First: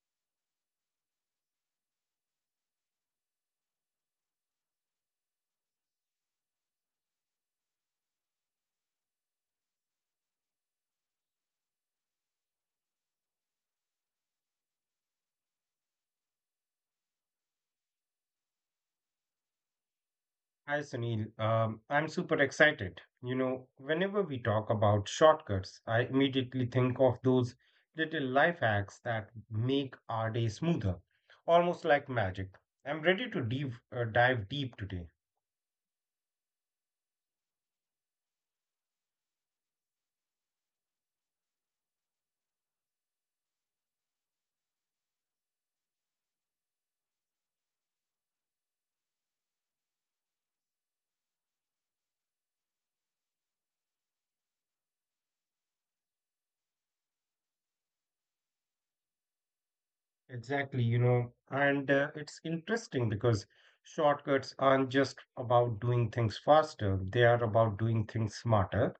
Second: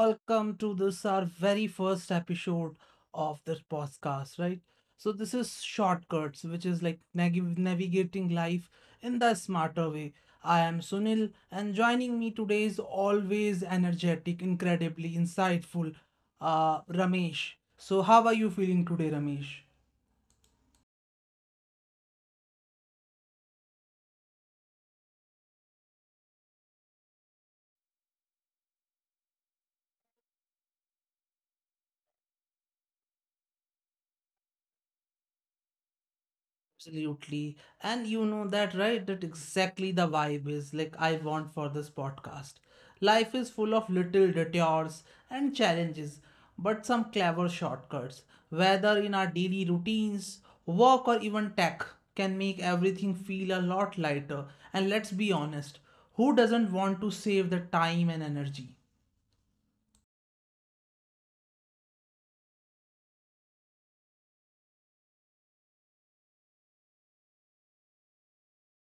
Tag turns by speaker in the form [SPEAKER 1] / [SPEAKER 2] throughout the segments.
[SPEAKER 1] welcome to this our very first episode of this podcast, right? So this is shortcuts, which is like navigating life in the smarter way. I am Sunil, and joining me today is always energetic, incredibly insightful, Ramesh. So how are you feeling today, Ramesh?
[SPEAKER 2] Hi Sunil, I'm super excited. You know, whenever we talk about shortcuts, I immediately think of those little life hacks that make our day smoother, almost like magic. I'm ready to dive deep today.
[SPEAKER 1] Absolutely. And you know that, right? That exactly the vibe is like I want for this podcast. Life is full of little detours and challenges, but some clever shortcuts, whether in our daily routines, work, or even tech, can make everything feel a lot lighter. And let's be honest, who doesn't want to save the time and energy?
[SPEAKER 2] Exactly, you know, and it's interesting because shortcuts aren't just about doing things faster, they are about doing things smarter.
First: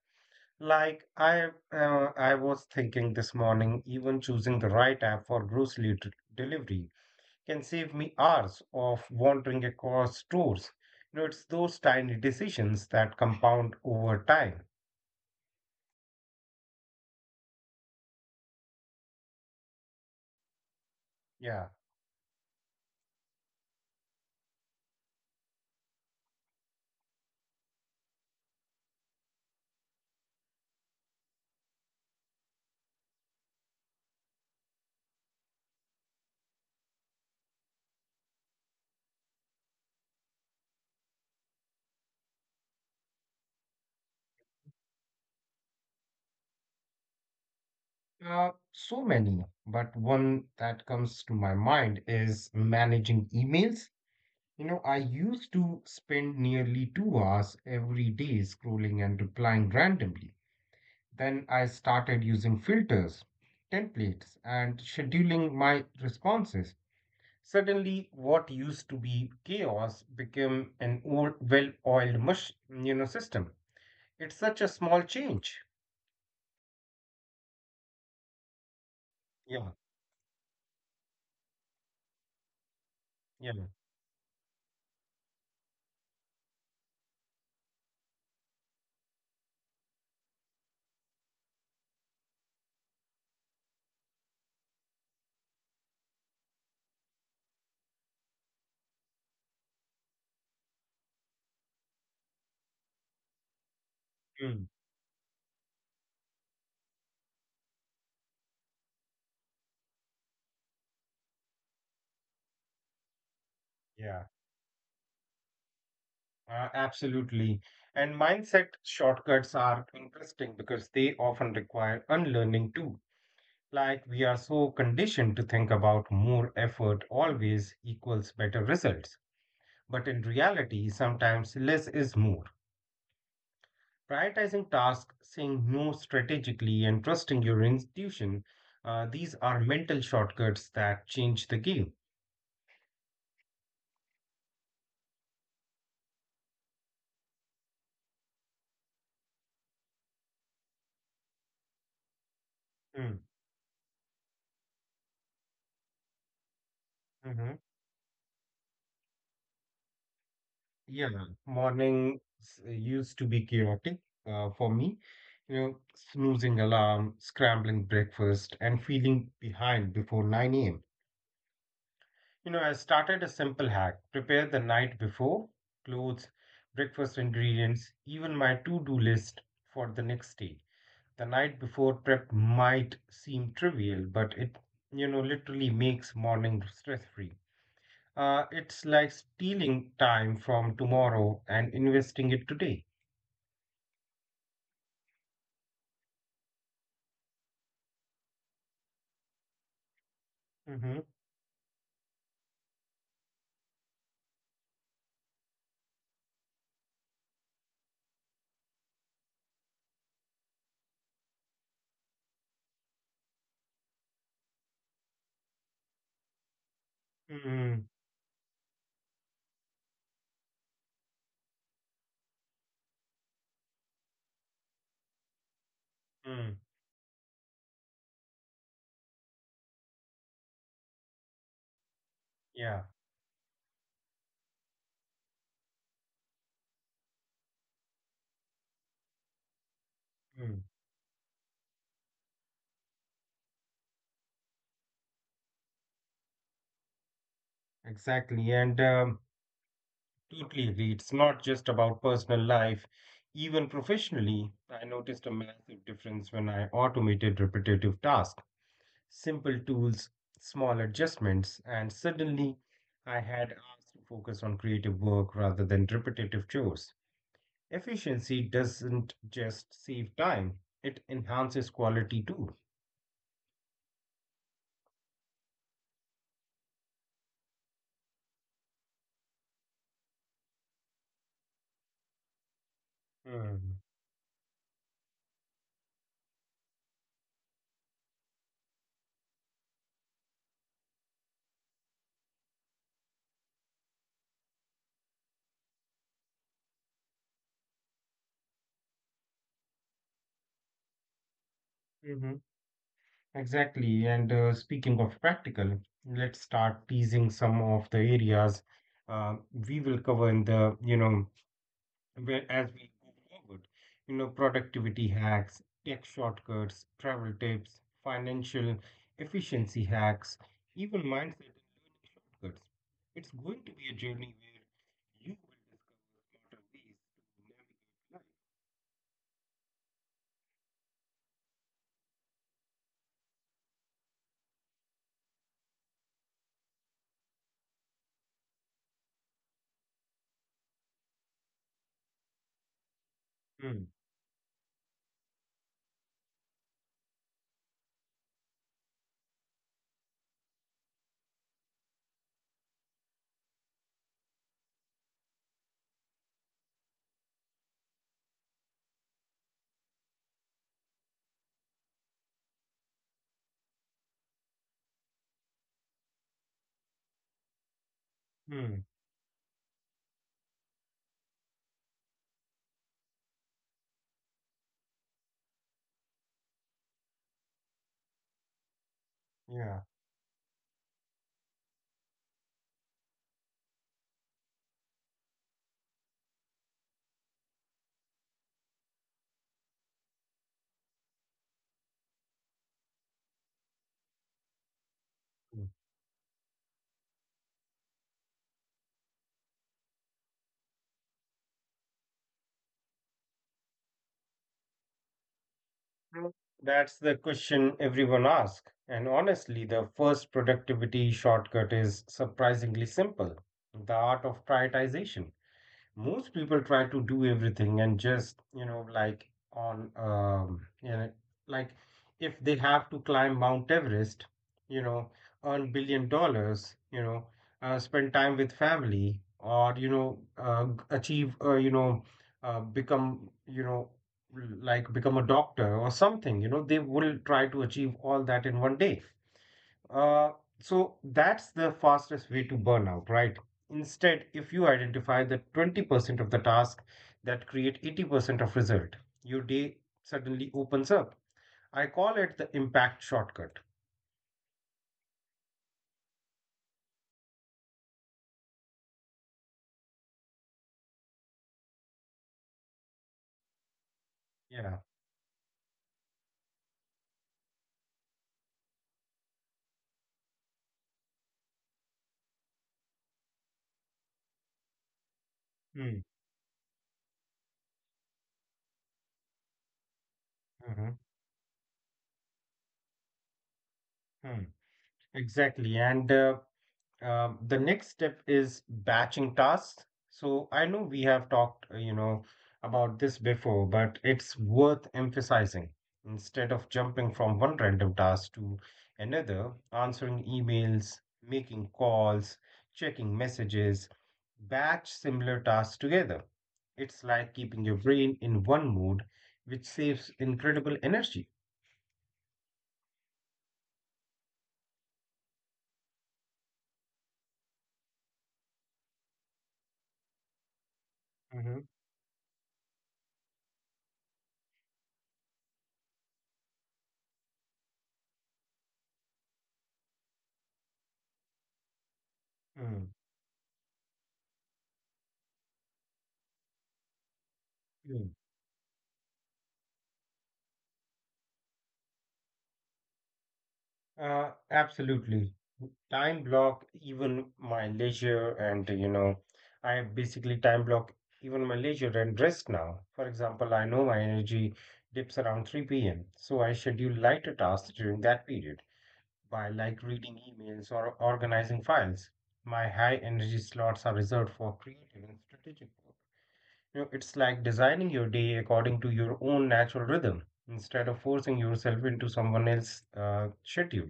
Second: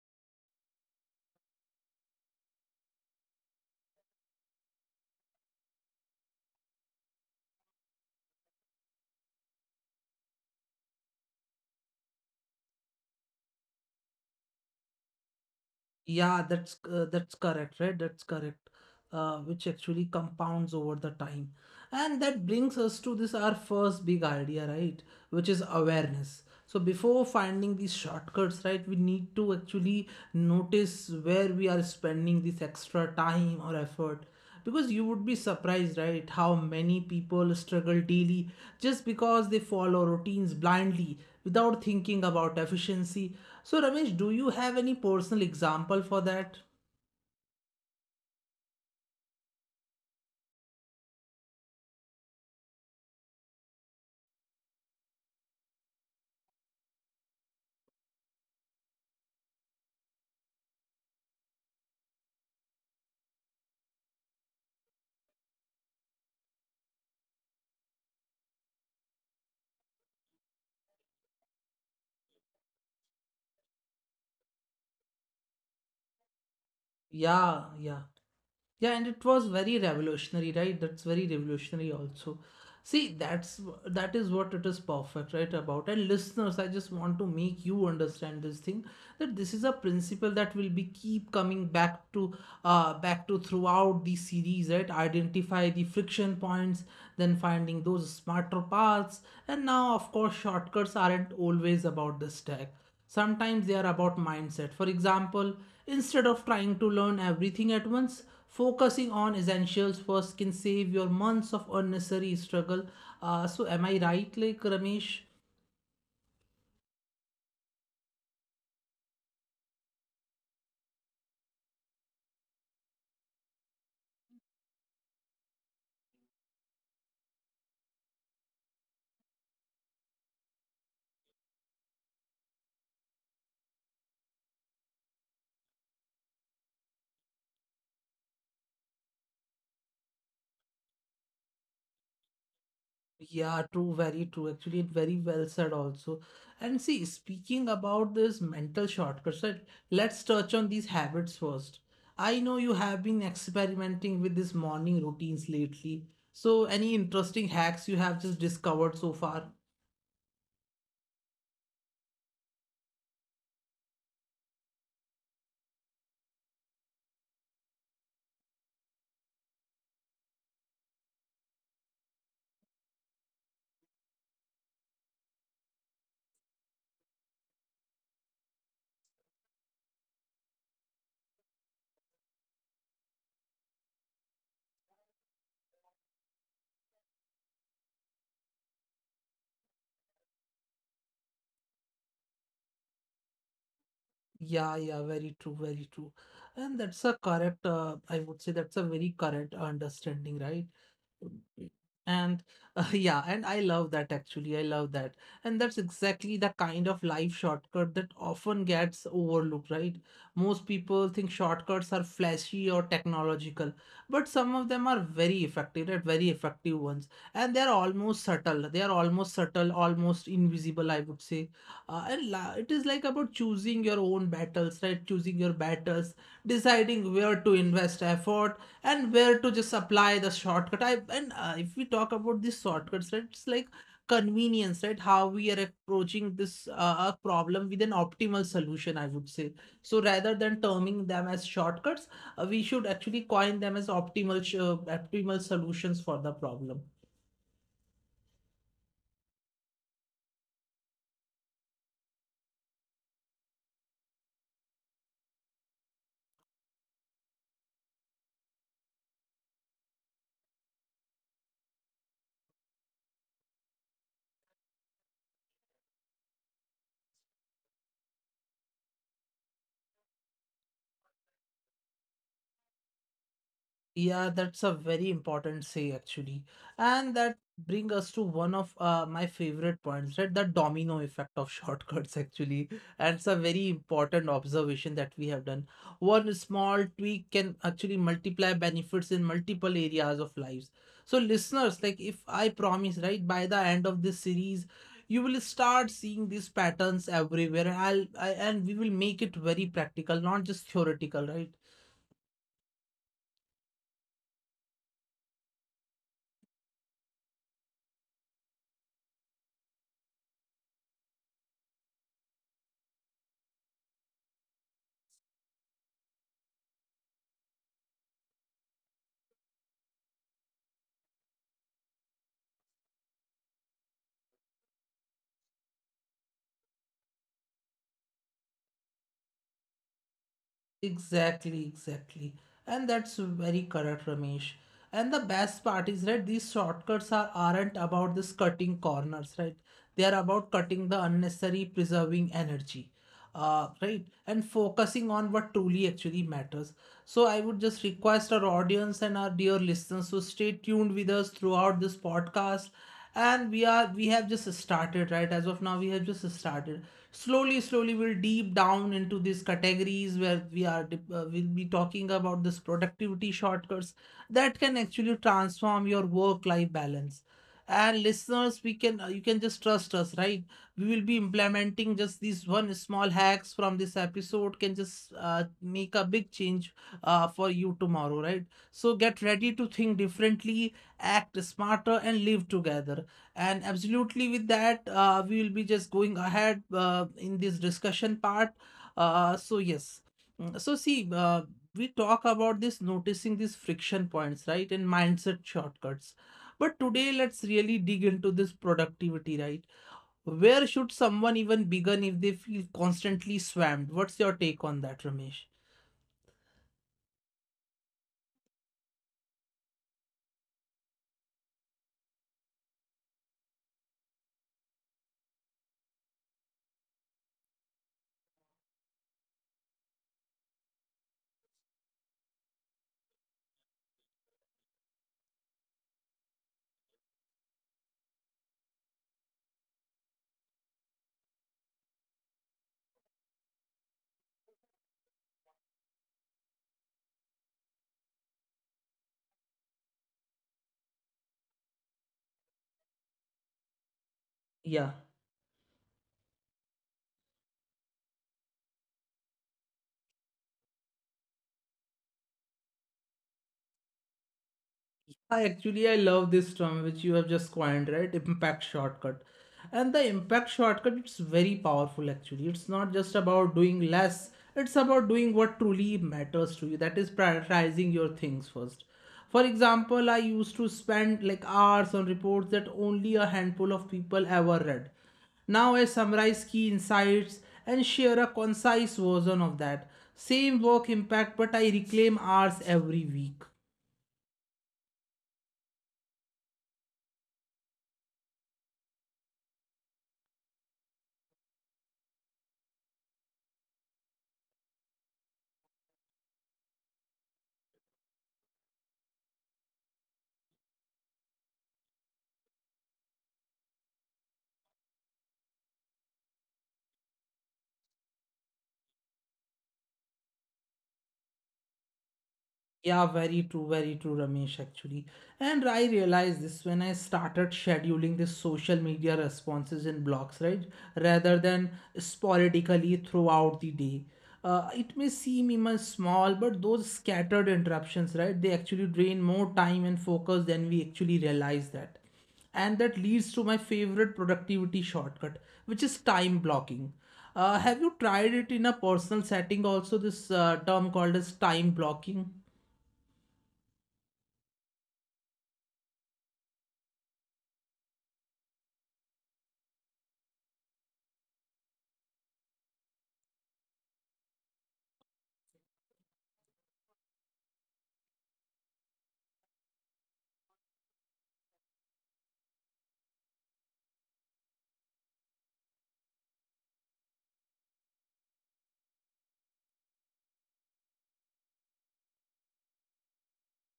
[SPEAKER 2] Like I was thinking this morning, even choosing the right app for delivery can save me hours of wandering across stores. You know, it's those tiny decisions that compound over time.
[SPEAKER 1] Yeah, that's correct, right? That's correct. Which actually compounds over the time. And that brings us
[SPEAKER 2] Yeah,
[SPEAKER 1] to this our first big idea, right? Which is awareness. So before finding these shortcuts, right, we need to actually notice where we are spending this extra time or effort. Because you would be surprised, right, how many people struggle daily just because they follow routines blindly without thinking about efficiency. So, Ramesh, do you have any personal example for that?
[SPEAKER 2] so many. But one that comes to my mind is managing emails. You know, I used to spend nearly 2 hours every day scrolling and replying randomly. Then I started using filters, templates, and scheduling my responses. Suddenly, what used to be chaos became an old, well-oiled system. It's such a small change.
[SPEAKER 1] Yeah, yeah. Yeah, and it was
[SPEAKER 2] Yeah,
[SPEAKER 1] very revolutionary, right? That's very revolutionary also. See,
[SPEAKER 2] yeah,
[SPEAKER 1] that is what it is perfect, right? About and listeners, I just want to make you understand this thing that this is a principle that will be keep coming back to throughout the series, right? Identify the friction points, then finding those smarter paths, and now of course shortcuts aren't always about this tech. Sometimes they are
[SPEAKER 2] mm,
[SPEAKER 1] about mindset. For example, instead of trying to learn everything at once, focusing on essentials first can save your months of unnecessary struggle. So,
[SPEAKER 2] yeah,
[SPEAKER 1] am I right, like Ramesh?
[SPEAKER 2] absolutely. And mindset shortcuts are interesting because they often require unlearning too. Like we are so conditioned to think about more effort always equals better results. But in reality, sometimes less is more. Prioritizing tasks, saying no strategically, and trusting your intuition, these are mental shortcuts that change the game.
[SPEAKER 1] Yeah, true, very true. Actually, very well said also. And see, speaking about this mental shortcuts, right, let's touch on these habits first. I know you have
[SPEAKER 2] Mm,
[SPEAKER 1] been experimenting with these morning routines lately. So, any
[SPEAKER 2] mhm.
[SPEAKER 1] interesting hacks you have just discovered so far?
[SPEAKER 2] Yeah, morning used to be chaotic for me. You know, snoozing alarm, scrambling breakfast, and feeling behind before 9 a.m. You know, I started a simple hack: prepare the night before, clothes, breakfast ingredients, even my to do list for the next day. The night before prep might seem trivial, but it literally makes morning stress free. It's like stealing time from tomorrow and investing it today.
[SPEAKER 1] Yeah, yeah, very true, very true. And that's a correct, I would say that's a very correct understanding, right?
[SPEAKER 2] Mm-hmm.
[SPEAKER 1] And yeah, and I love that actually. I love that. And that's exactly the kind of life shortcut that often gets overlooked, right? Most people think shortcuts are flashy or technological, but some of them are very effective, right? Very effective ones. And they're
[SPEAKER 2] Mm-hmm.
[SPEAKER 1] almost subtle. They are almost subtle, almost invisible, I would say. And la it is like about choosing your own battles, right? Choosing your battles,
[SPEAKER 2] Mm.
[SPEAKER 1] deciding where to invest effort and where to just apply the shortcut. I and If we talk about these
[SPEAKER 2] Yeah.
[SPEAKER 1] shortcuts, right, it's like convenience, right? How we are approaching this a problem with an optimal solution, I would say. So rather than
[SPEAKER 2] Mm.
[SPEAKER 1] terming them as shortcuts, we should actually coin them as optimal solutions for the problem.
[SPEAKER 2] Exactly. And Totally agree. It's not just about personal life. Even professionally, I noticed a massive difference when I automated repetitive tasks, simple tools, small adjustments, and suddenly I had hours to focus on creative work rather than repetitive chores. Efficiency doesn't just save time, it enhances quality too.
[SPEAKER 1] Yeah, that's a very important say actually. And that bring us to one of my favorite points, right? The domino effect of shortcuts actually. And it's a very
[SPEAKER 2] Hmm.
[SPEAKER 1] important observation that we have done. One small tweak can actually multiply benefits in multiple areas of lives. So listeners, like if I promise, right, by the end of this series, you will start seeing these patterns everywhere. And we will make it very practical, not just theoretical, right?
[SPEAKER 2] Mhm. Exactly. And Speaking of practical, let's start teasing some of the areas uh, we will cover in the, as we go forward. You know, productivity hacks, tech shortcuts, travel tips, financial efficiency hacks, even mindset and learning shortcuts. It's going to be a journey where you will discover smarter ways to
[SPEAKER 1] Exactly, exactly. And that's very correct, Ramesh. And the best part is, right, these shortcuts aren't about this cutting corners, right? They are about cutting the unnecessary, preserving energy, right? And focusing on what truly actually matters. So I would just request our audience and our dear listeners to stay tuned with us throughout this podcast, and we have just started, right? As of now we have just started, slowly slowly we'll deep down into these categories where we we'll be talking about this productivity shortcuts that can actually transform your work life balance. And listeners, we
[SPEAKER 2] navigate life.
[SPEAKER 1] can you can just trust us, right? We will be implementing just these one small hacks from this episode can just make a big change for you tomorrow, right? So get ready to
[SPEAKER 2] Hmm. Hmm. Yeah.
[SPEAKER 1] think differently, act smarter, and live together. And absolutely, with that we will be just going ahead in this discussion part. Uh, so yes Mm, so see uh, we talk about this noticing these friction points, right, and mindset shortcuts, but today let's really dig into this productivity, right? Where should someone even begin if they feel constantly swamped? What's your take on that, Ramesh?
[SPEAKER 2] That's the question everyone asks. And honestly, the first productivity shortcut is surprisingly simple: the art of prioritization. Most people try to do everything and just you know like on you know like if they have to climb Mount Everest, you know earn billion dollars, spend time with family, or achieve become, like become a doctor or something. You know, they will try to achieve all that in one day. uh, so that's the fastest way to burnout, right? Instead, if you
[SPEAKER 1] Yeah.
[SPEAKER 2] identify the 20% of the task that create 80% of result, your day suddenly opens up. I call it the impact shortcut.
[SPEAKER 1] I actually I love this term which you have just coined, right? Impact shortcut. And the impact shortcut, it's very powerful actually. It's not just about doing less, it's
[SPEAKER 2] Yeah.
[SPEAKER 1] about doing what truly matters to you. That is prioritizing your things first. For example, I used to spend like hours on reports that only a handful of people ever read. Now I
[SPEAKER 2] Hmm.
[SPEAKER 1] summarize key insights and share a concise version of that. Same work
[SPEAKER 2] Mhm,
[SPEAKER 1] impact, but I reclaim hours every week.
[SPEAKER 2] hmm. Exactly. And The next step is batching tasks. So I know we have talked about this before, but it's worth emphasizing. Instead of jumping from one random task to another, answering emails, making calls, checking messages, batch similar tasks together. It's like keeping your brain in one mode, which saves incredible energy.
[SPEAKER 1] Yeah, very true, Ramesh, actually. And I realized this when I started scheduling this social media responses in blocks, right? Rather
[SPEAKER 2] Hmm.
[SPEAKER 1] than sporadically throughout the day. It may seem even small, but those scattered interruptions, right? They actually drain more time and focus than we actually realize that, and that leads to my favorite productivity shortcut, which is time blocking. Have you tried it in a personal setting also, this term called as time blocking?
[SPEAKER 2] Absolutely. Time block even my leisure and, you know, I basically time block even my leisure and rest now. For example, I know my energy dips around 3 p.m., so I schedule lighter tasks during that period, by like reading emails or organizing files. My high energy slots are reserved for creative and strategic work. You know, it's like designing your day according to your own natural rhythm instead of forcing yourself into someone else's schedule.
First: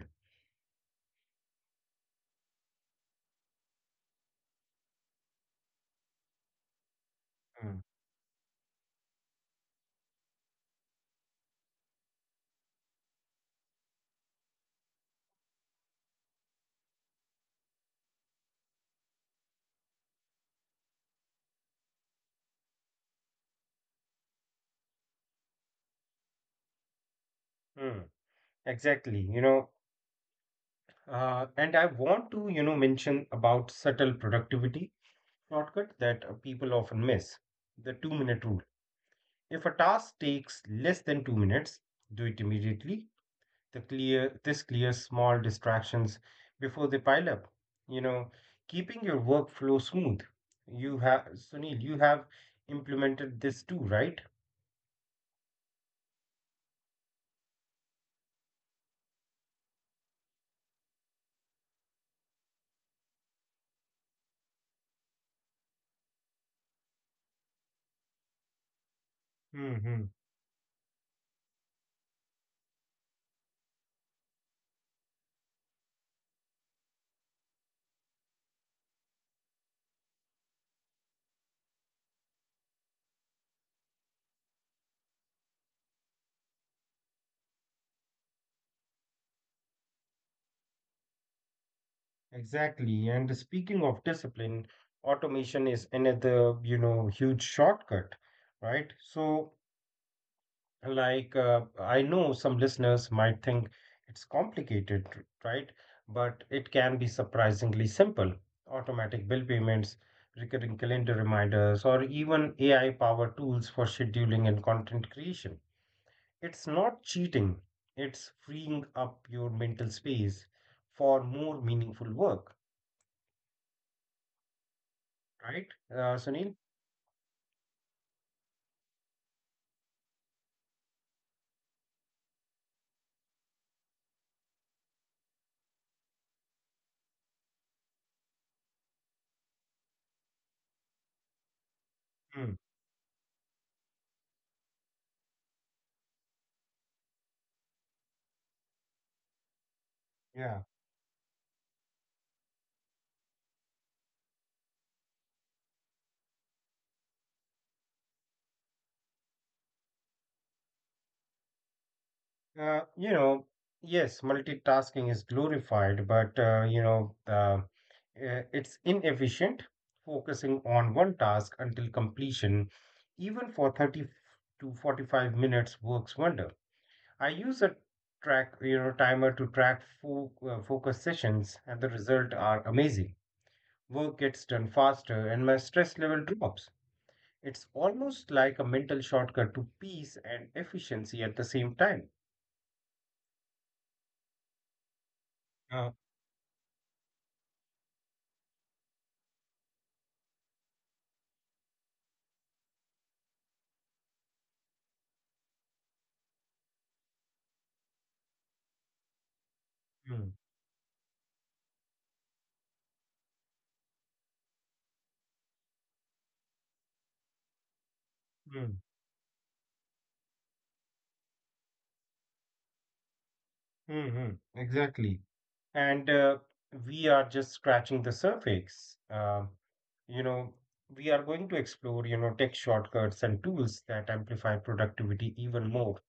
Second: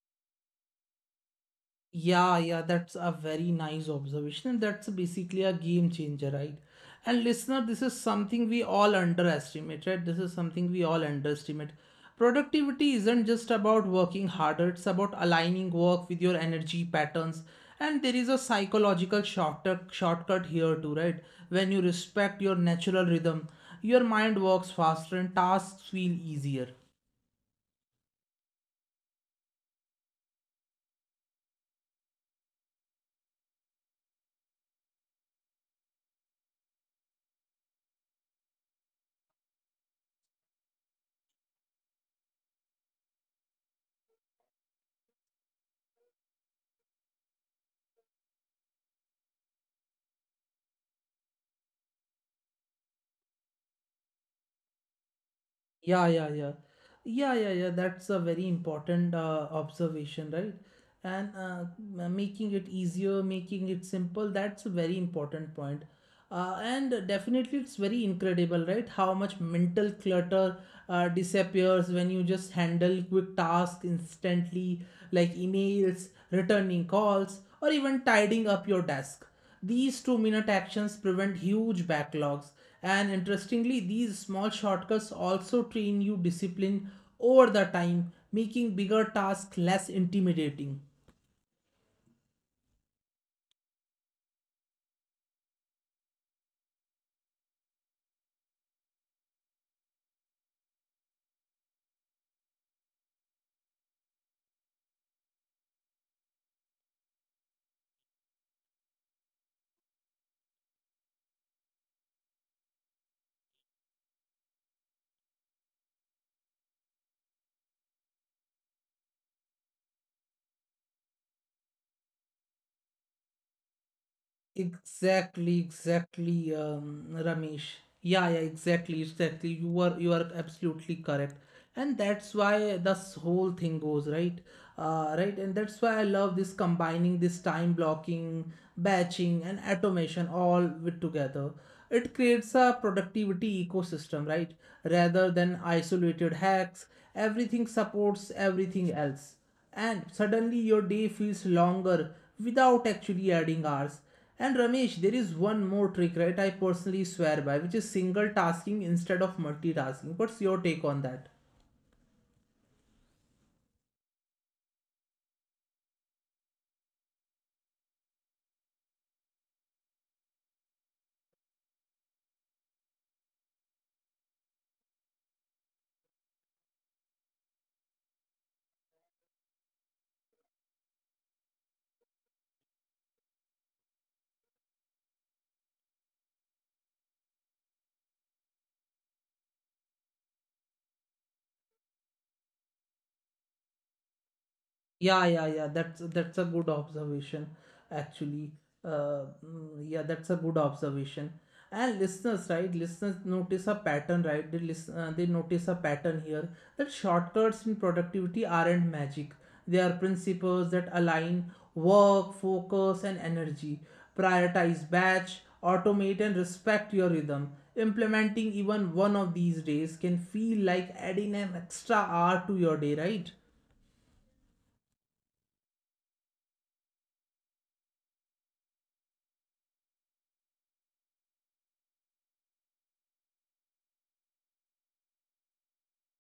[SPEAKER 1] Yeah, yeah, that's a very nice observation. That's basically a game changer, right? And listener,
[SPEAKER 2] Hmm.
[SPEAKER 1] this is something we all underestimate, right? This is something we all underestimate. Productivity isn't just about working harder, it's about aligning work with your energy patterns. And there is a psychological shortcut here too, right? When you respect your natural rhythm, your mind works faster and tasks feel easier.
[SPEAKER 2] Hmm. Exactly. You know, and I want to mention about subtle productivity shortcut that people often miss, the two-minute rule. If a task takes less than 2 minutes, do it immediately. This clears small distractions before they pile up. You know, keeping your workflow smooth. You have, Sunil, you have implemented this too, right?
[SPEAKER 1] Yeah, yeah, yeah. Yeah, yeah, yeah. That's a very important observation, right? and Making it easier, making it simple. That's a very important point. And definitely, it's very incredible, right? How much mental
[SPEAKER 2] Hmm.
[SPEAKER 1] clutter disappears when you just handle quick tasks instantly, like emails, returning calls, or even tidying up your desk. These 2-minute actions prevent huge backlogs. And interestingly, these small shortcuts also train you discipline over the time, making bigger tasks less intimidating.
[SPEAKER 2] Exactly. And speaking of discipline, automation is another, you know, huge shortcut, right? So, like, I know some listeners might think it's complicated, right? But it can be surprisingly simple. Automatic bill payments, recurring calendar reminders, or even AI-powered tools for scheduling and content creation. It's not cheating, it's freeing up your mental space for more meaningful work. Right, Sunil?
[SPEAKER 1] Exactly, exactly, Ramesh. Yeah, yeah, exactly, exactly. You are absolutely correct, and that's why this whole thing goes right, right, and that's why I love this combining this time blocking, batching, and automation all with together. It
[SPEAKER 2] Hmm.
[SPEAKER 1] creates a productivity ecosystem, right, rather than isolated hacks. Everything supports everything else and suddenly
[SPEAKER 2] Yeah.
[SPEAKER 1] your day feels longer without actually adding hours. And Ramesh, there is one more trick, right? I personally swear by, which is single tasking instead of multitasking. What's your take on that?
[SPEAKER 2] Uh, you know, yes, multitasking is glorified, but it's inefficient. Focusing on one task until completion, even for 30 to 45 minutes, works wonder. I use a timer to track fo focus sessions, and the results are amazing. Work gets done faster, and my stress level drops. It's almost like a mental shortcut to peace and efficiency at the same time.
[SPEAKER 1] Yeah, yeah, yeah.
[SPEAKER 2] Uh,
[SPEAKER 1] That's a good observation, actually. Yeah, that's a good observation. And listeners, right? Listeners notice a pattern, right? They notice a pattern here that shortcuts in productivity aren't magic. They are
[SPEAKER 2] mm,
[SPEAKER 1] principles that align work, focus, and energy. Prioritize batch, automate, and respect your rhythm. Implementing even one
[SPEAKER 2] mm,
[SPEAKER 1] of these days can feel like adding an extra hour to your day, right?
[SPEAKER 2] mm, mm, exactly. And We are just scratching the surface. You know, we are going to explore, you know, tech shortcuts and tools that amplify productivity even more.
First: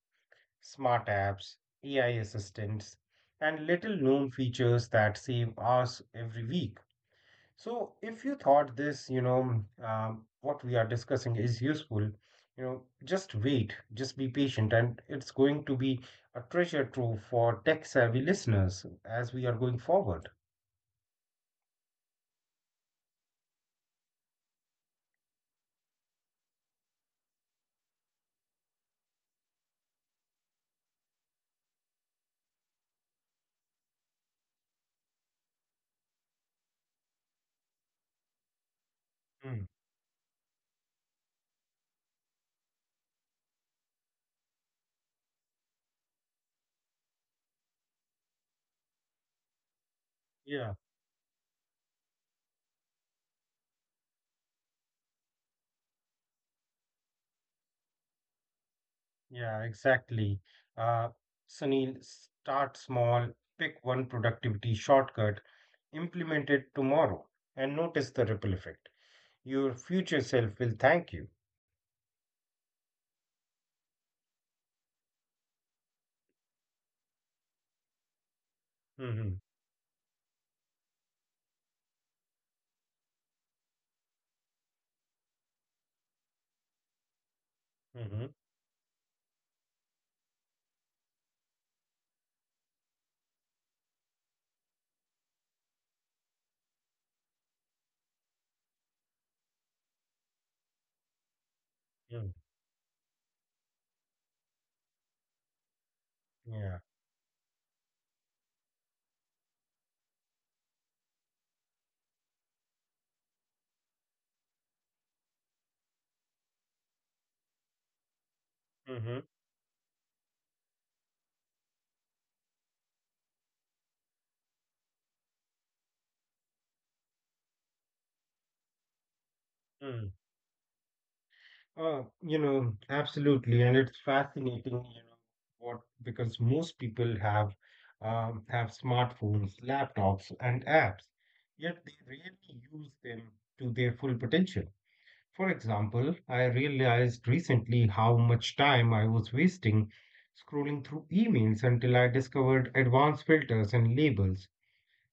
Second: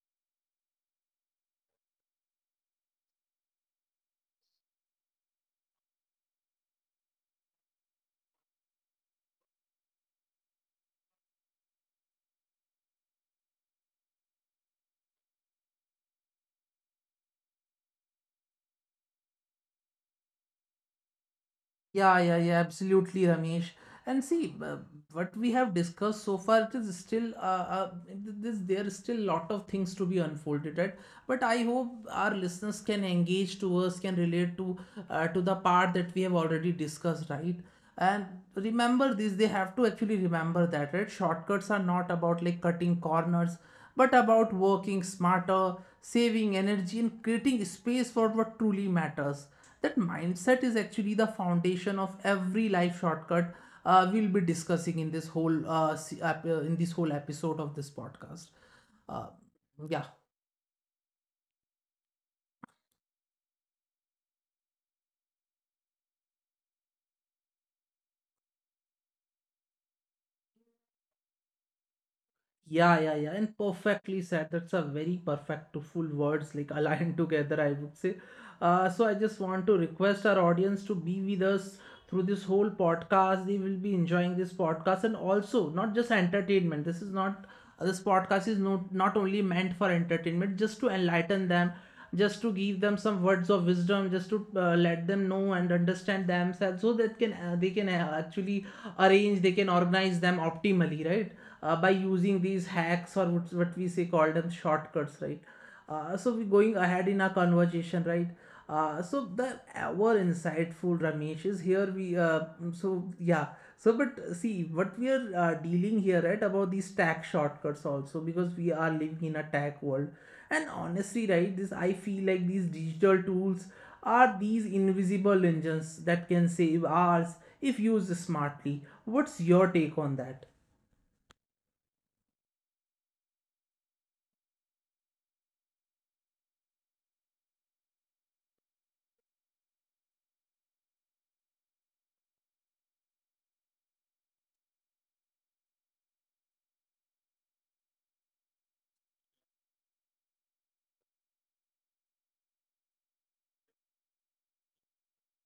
[SPEAKER 2] Smart apps, AI assistants, and little known features that save hours every week. So, if you thought what we are discussing is useful, you know, just wait, just be patient, and it's going to be a treasure trove for tech-savvy listeners as we are going forward.
[SPEAKER 1] Yeah, yeah, yeah, absolutely, Ramesh. And see, what we have discussed so far, it is still there is still lot of things to be unfolded, right? But I hope our listeners can engage to us, can relate to the part that we have already discussed, right? And remember this, they
[SPEAKER 2] Hmm.
[SPEAKER 1] have to actually remember that, right? Shortcuts are not about like cutting corners, but about working smarter, saving energy, and creating space for what truly matters. That mindset is
[SPEAKER 2] Yeah,
[SPEAKER 1] actually the foundation of every life shortcut we'll be discussing in this whole in this whole episode of this podcast. Uh,
[SPEAKER 2] yeah,
[SPEAKER 1] yeah,
[SPEAKER 2] exactly. Uh, Sunil, start small, pick one productivity shortcut, implement it tomorrow, and notice the ripple effect. Your future self will thank you.
[SPEAKER 1] yeah, yeah, yeah, and perfectly said. That's a very perfect to full words like aligned together, I would say. So I just
[SPEAKER 2] Mm-hmm,
[SPEAKER 1] want to request our audience to be with us through this whole podcast. They will be enjoying this podcast and also not just entertainment. This
[SPEAKER 2] mm-hmm,
[SPEAKER 1] podcast is not not only meant for entertainment, just to enlighten them, just to give them some words of wisdom, just to let them know and understand themselves, so that can they can actually arrange, they can organize them optimally, right? By using
[SPEAKER 2] mm,
[SPEAKER 1] these hacks or what we say call them shortcuts, right? So we're going
[SPEAKER 2] yeah.
[SPEAKER 1] ahead in our conversation, right? So the our insightful Ramesh is here. We so yeah. So but see what we are dealing here, right? About these tag shortcuts also, because we are living in
[SPEAKER 2] Mm-hmm.
[SPEAKER 1] a tag world, and honestly, right? This, I feel like these digital tools are these invisible engines that can save ours if used smartly. What's your take on that?
[SPEAKER 2] Absolutely, and it's fascinating, you know, what because most people have smartphones, laptops, and apps, yet they rarely use them to their full potential. For example, I realized recently how much time I was wasting scrolling through emails until I discovered advanced filters and labels.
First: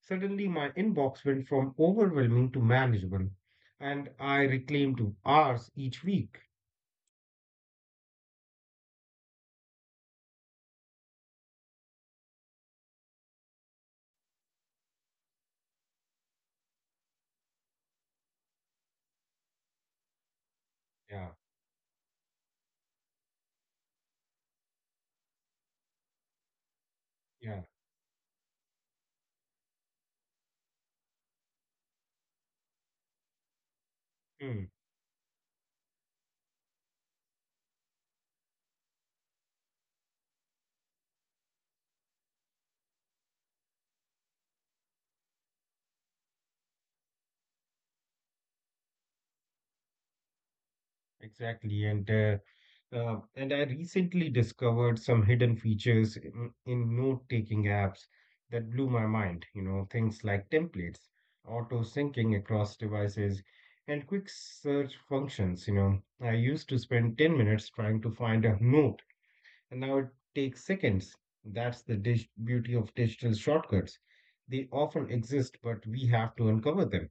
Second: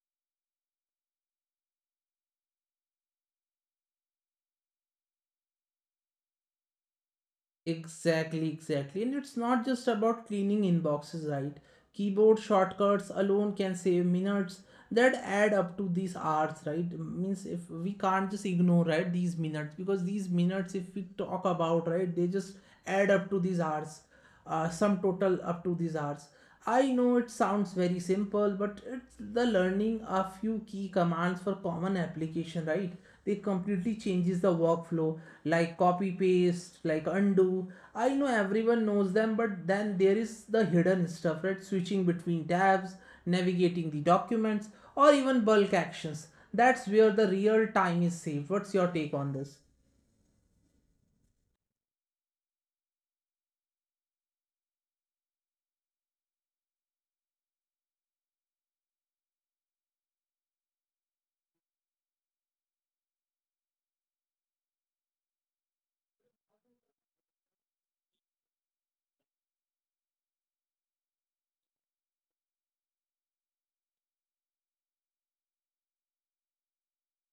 [SPEAKER 2] Suddenly, my inbox went from overwhelming to manageable, and I reclaimed hours each week.
[SPEAKER 1] Exactly, exactly. And it's not just about cleaning inboxes, right? Keyboard shortcuts alone can save minutes that add up to these hours, right? Means if we can't just ignore, right, these minutes, because these minutes, if we talk
[SPEAKER 2] Yeah.
[SPEAKER 1] about, right, they just add up to these hours, sum total up to these hours. I know it sounds very
[SPEAKER 2] Yeah,
[SPEAKER 1] simple, but it's the learning a few key commands for common application, right? They completely changes the
[SPEAKER 2] mm,
[SPEAKER 1] workflow, like copy paste, like undo. I know everyone knows them, but then there is the hidden stuff, right? Switching between tabs, navigating the documents, or even bulk actions. That's where the real time is saved. What's your take on this?
[SPEAKER 2] exactly. And I recently discovered some hidden features in note-taking apps that blew my mind. You know, things like templates, auto syncing across devices, and quick search functions. You know, I used to spend 10 minutes trying to find a note, and now it takes seconds. That's the dig beauty of digital shortcuts. They often exist, but we have to uncover them.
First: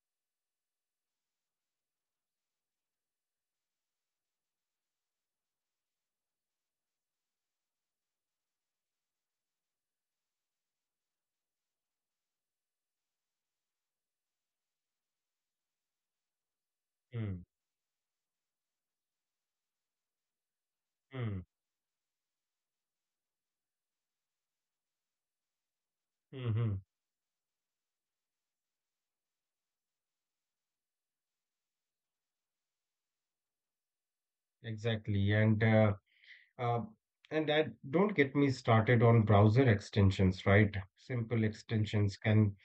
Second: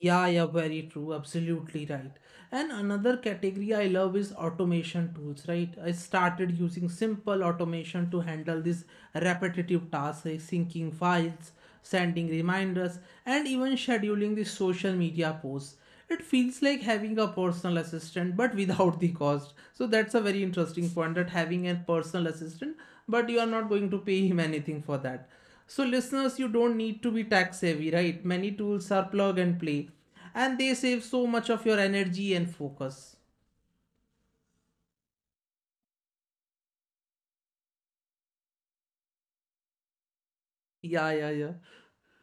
[SPEAKER 1] Yeah, yeah, very true. Absolutely right. And another category I love is automation tools, right? I started using simple automation to handle these repetitive tasks like syncing files, sending reminders, and even scheduling the social media posts. It feels like having a
[SPEAKER 2] Mm,
[SPEAKER 1] personal assistant but without the cost. So that's a very interesting point,
[SPEAKER 2] mm,
[SPEAKER 1] that having a personal assistant, but you are not going to pay him anything for that. So, listeners, you
[SPEAKER 2] hmm.
[SPEAKER 1] don't need to be tech savvy, right? Many tools are plug and play, and they save so much of your energy and focus.
[SPEAKER 2] Exactly. Uh, and I don't get me started on browser extensions, right? Simple
[SPEAKER 1] Yeah, yeah, yeah.
[SPEAKER 2] extensions can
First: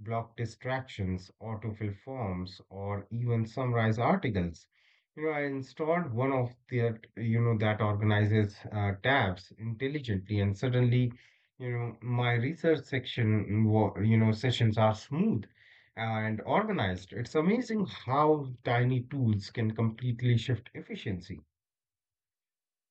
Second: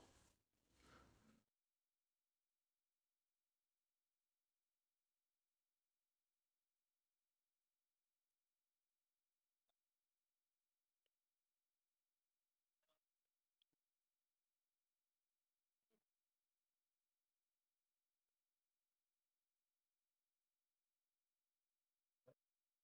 [SPEAKER 2] block distractions, autofill forms, or even summarize articles. You know, I installed one of the that organizes tabs intelligently, and suddenly, you know, my research section, wa- you know, sessions are smooth and organized. It's amazing how tiny tools can completely shift efficiency.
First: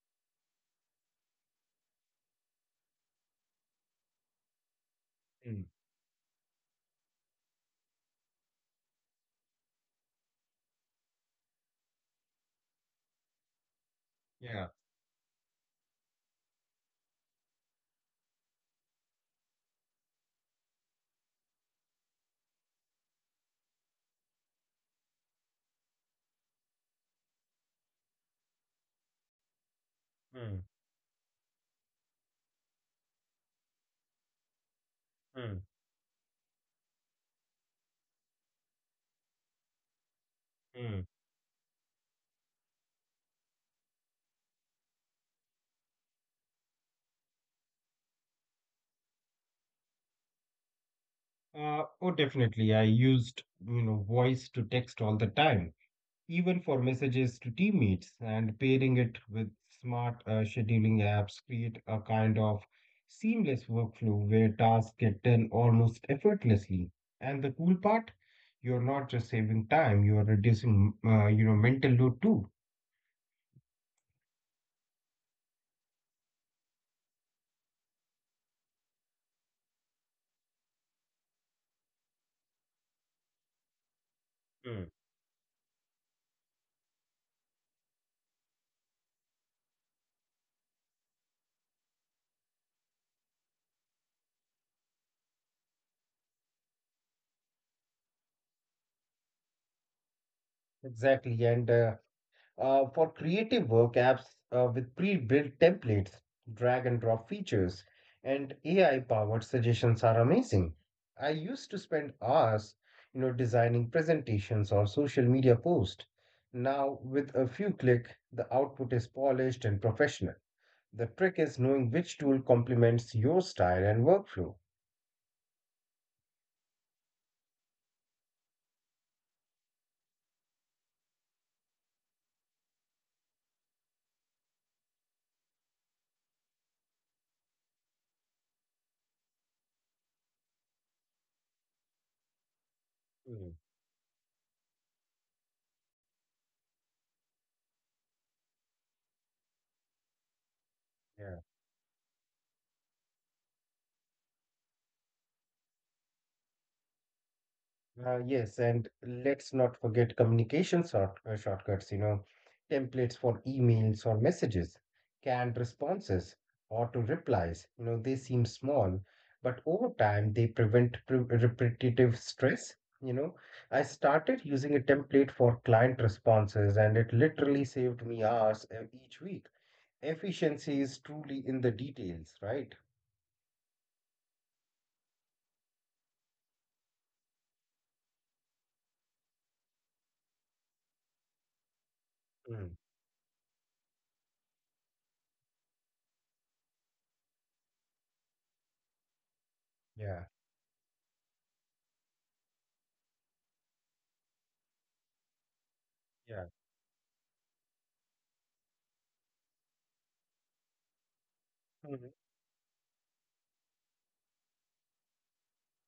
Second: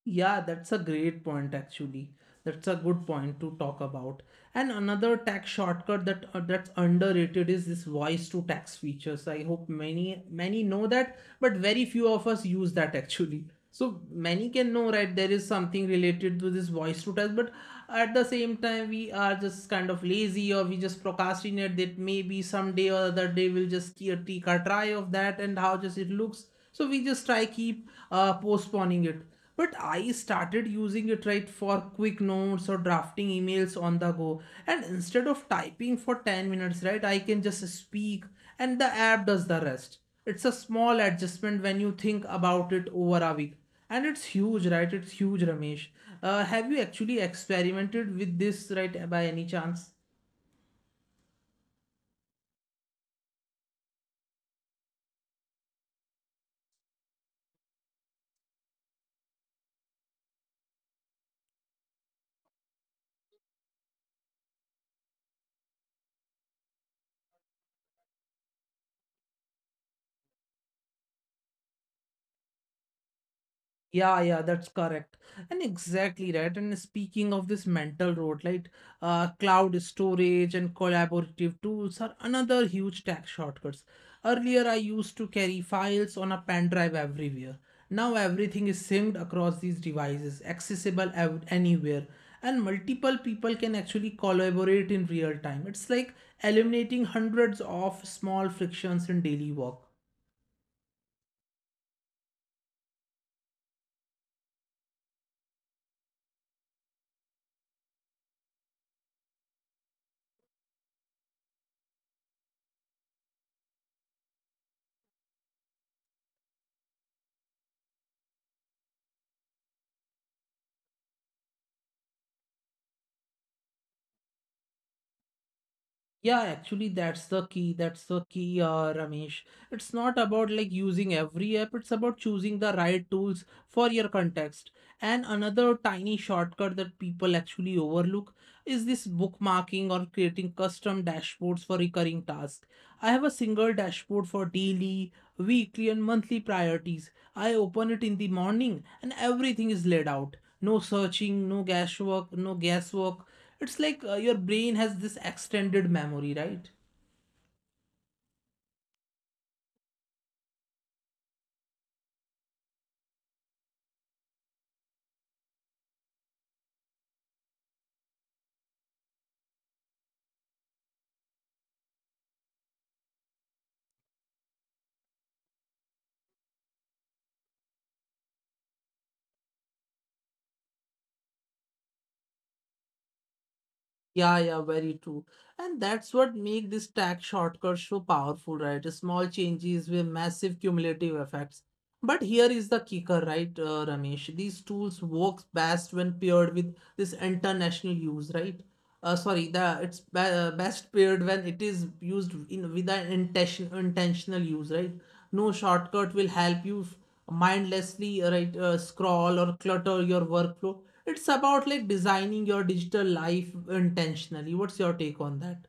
[SPEAKER 1] Yeah, that's a great point actually. That's a good point to talk about. And another tax
[SPEAKER 2] Mm,
[SPEAKER 1] shortcut that that's underrated is this voice to tax features. I hope many many know that, but very few of us use that actually. So many
[SPEAKER 2] yeah.
[SPEAKER 1] can know, right, there is something related to this voice to tax, but at the same time we are just kind of lazy, or we just procrastinate that maybe someday or other day we'll just take a try of that and how just it looks. So we just try keep postponing it, but I
[SPEAKER 2] Mm,
[SPEAKER 1] started using it, right, for quick notes or drafting emails on the go. And instead of
[SPEAKER 2] mm.
[SPEAKER 1] typing for 10 minutes, right, I can just speak and the app does the rest. It's a small
[SPEAKER 2] Mm.
[SPEAKER 1] adjustment when you think about it over a week. And it's huge, right? It's huge, Ramesh. Have you actually experimented with this, right, by any chance?
[SPEAKER 2] Oh, definitely. I used, you know, voice to text all the time, even for messages to teammates, and pairing it with smart scheduling apps create a kind of seamless workflow where tasks get done almost effortlessly. And the cool part, you're not just saving time, you are reducing, mental load too.
[SPEAKER 1] Yeah, yeah, that's correct. And exactly right. And speaking of this mental road, like, cloud storage and collaborative tools are another huge tech shortcuts. Earlier, I
[SPEAKER 2] Mm.
[SPEAKER 1] used to carry files on a pen drive everywhere. Now everything is synced across these devices, accessible anywhere, and multiple people can actually collaborate in real time. It's like eliminating hundreds of small frictions in daily work.
[SPEAKER 2] Exactly. And For creative work apps with pre-built templates, drag and drop features, and AI-powered suggestions are amazing. I used to spend hours, you know, designing presentations or social media posts. Now, with a few click, the output is polished and professional. The trick is knowing which tool complements your style and workflow.
[SPEAKER 1] Yeah, actually, that's the key. That's the key, Ramesh. It's not about like using every app, it's about choosing the right tools for your context. And another tiny shortcut that people actually overlook is this bookmarking or creating custom dashboards for recurring tasks. I have a
[SPEAKER 2] Mm,
[SPEAKER 1] single dashboard for daily, weekly, and monthly priorities. I open it in the morning and everything is laid out. No
[SPEAKER 2] yeah.
[SPEAKER 1] searching, no guesswork, no guesswork. It's like your brain has this extended memory, right?
[SPEAKER 2] Yes, and let's not forget shortcuts, you know, templates for emails or messages, canned responses, auto replies. You know, they seem small, but over time they prevent repetitive stress. You know, I started using a template for client responses, and it literally saved me hours each week. Efficiency is truly in the details, right?
[SPEAKER 1] Yeah, yeah, very true. And that's what make this tax shortcut so powerful, right? Small changes with massive cumulative effects. But here is
[SPEAKER 2] Mm,
[SPEAKER 1] the kicker, right, Ramesh? These tools works best when paired with this international use, right? Sorry,
[SPEAKER 2] yeah,
[SPEAKER 1] best paired when it is used in with an intentional use, right? No
[SPEAKER 2] yeah.
[SPEAKER 1] shortcut will help you mindlessly, right, scroll or clutter your workflow. It's about
[SPEAKER 2] Hmm.
[SPEAKER 1] like designing your digital life intentionally. What's your take on that?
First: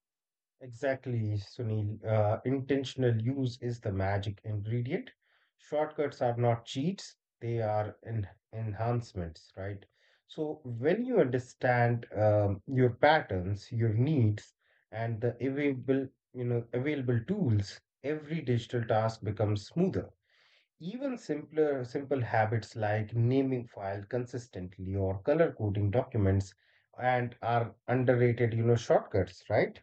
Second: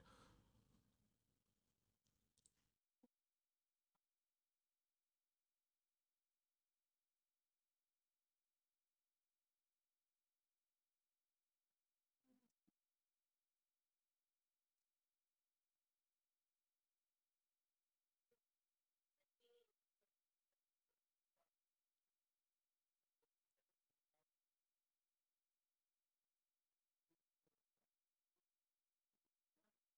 [SPEAKER 2] Exactly, Sunil. Intentional use is the magic ingredient. Shortcuts are not cheats, they are enhancements, right? So, when you understand your patterns, your needs, and the available tools, every digital task becomes smoother. Even simpler, simple habits like naming file consistently or color coding documents and are underrated, you know, shortcuts, right?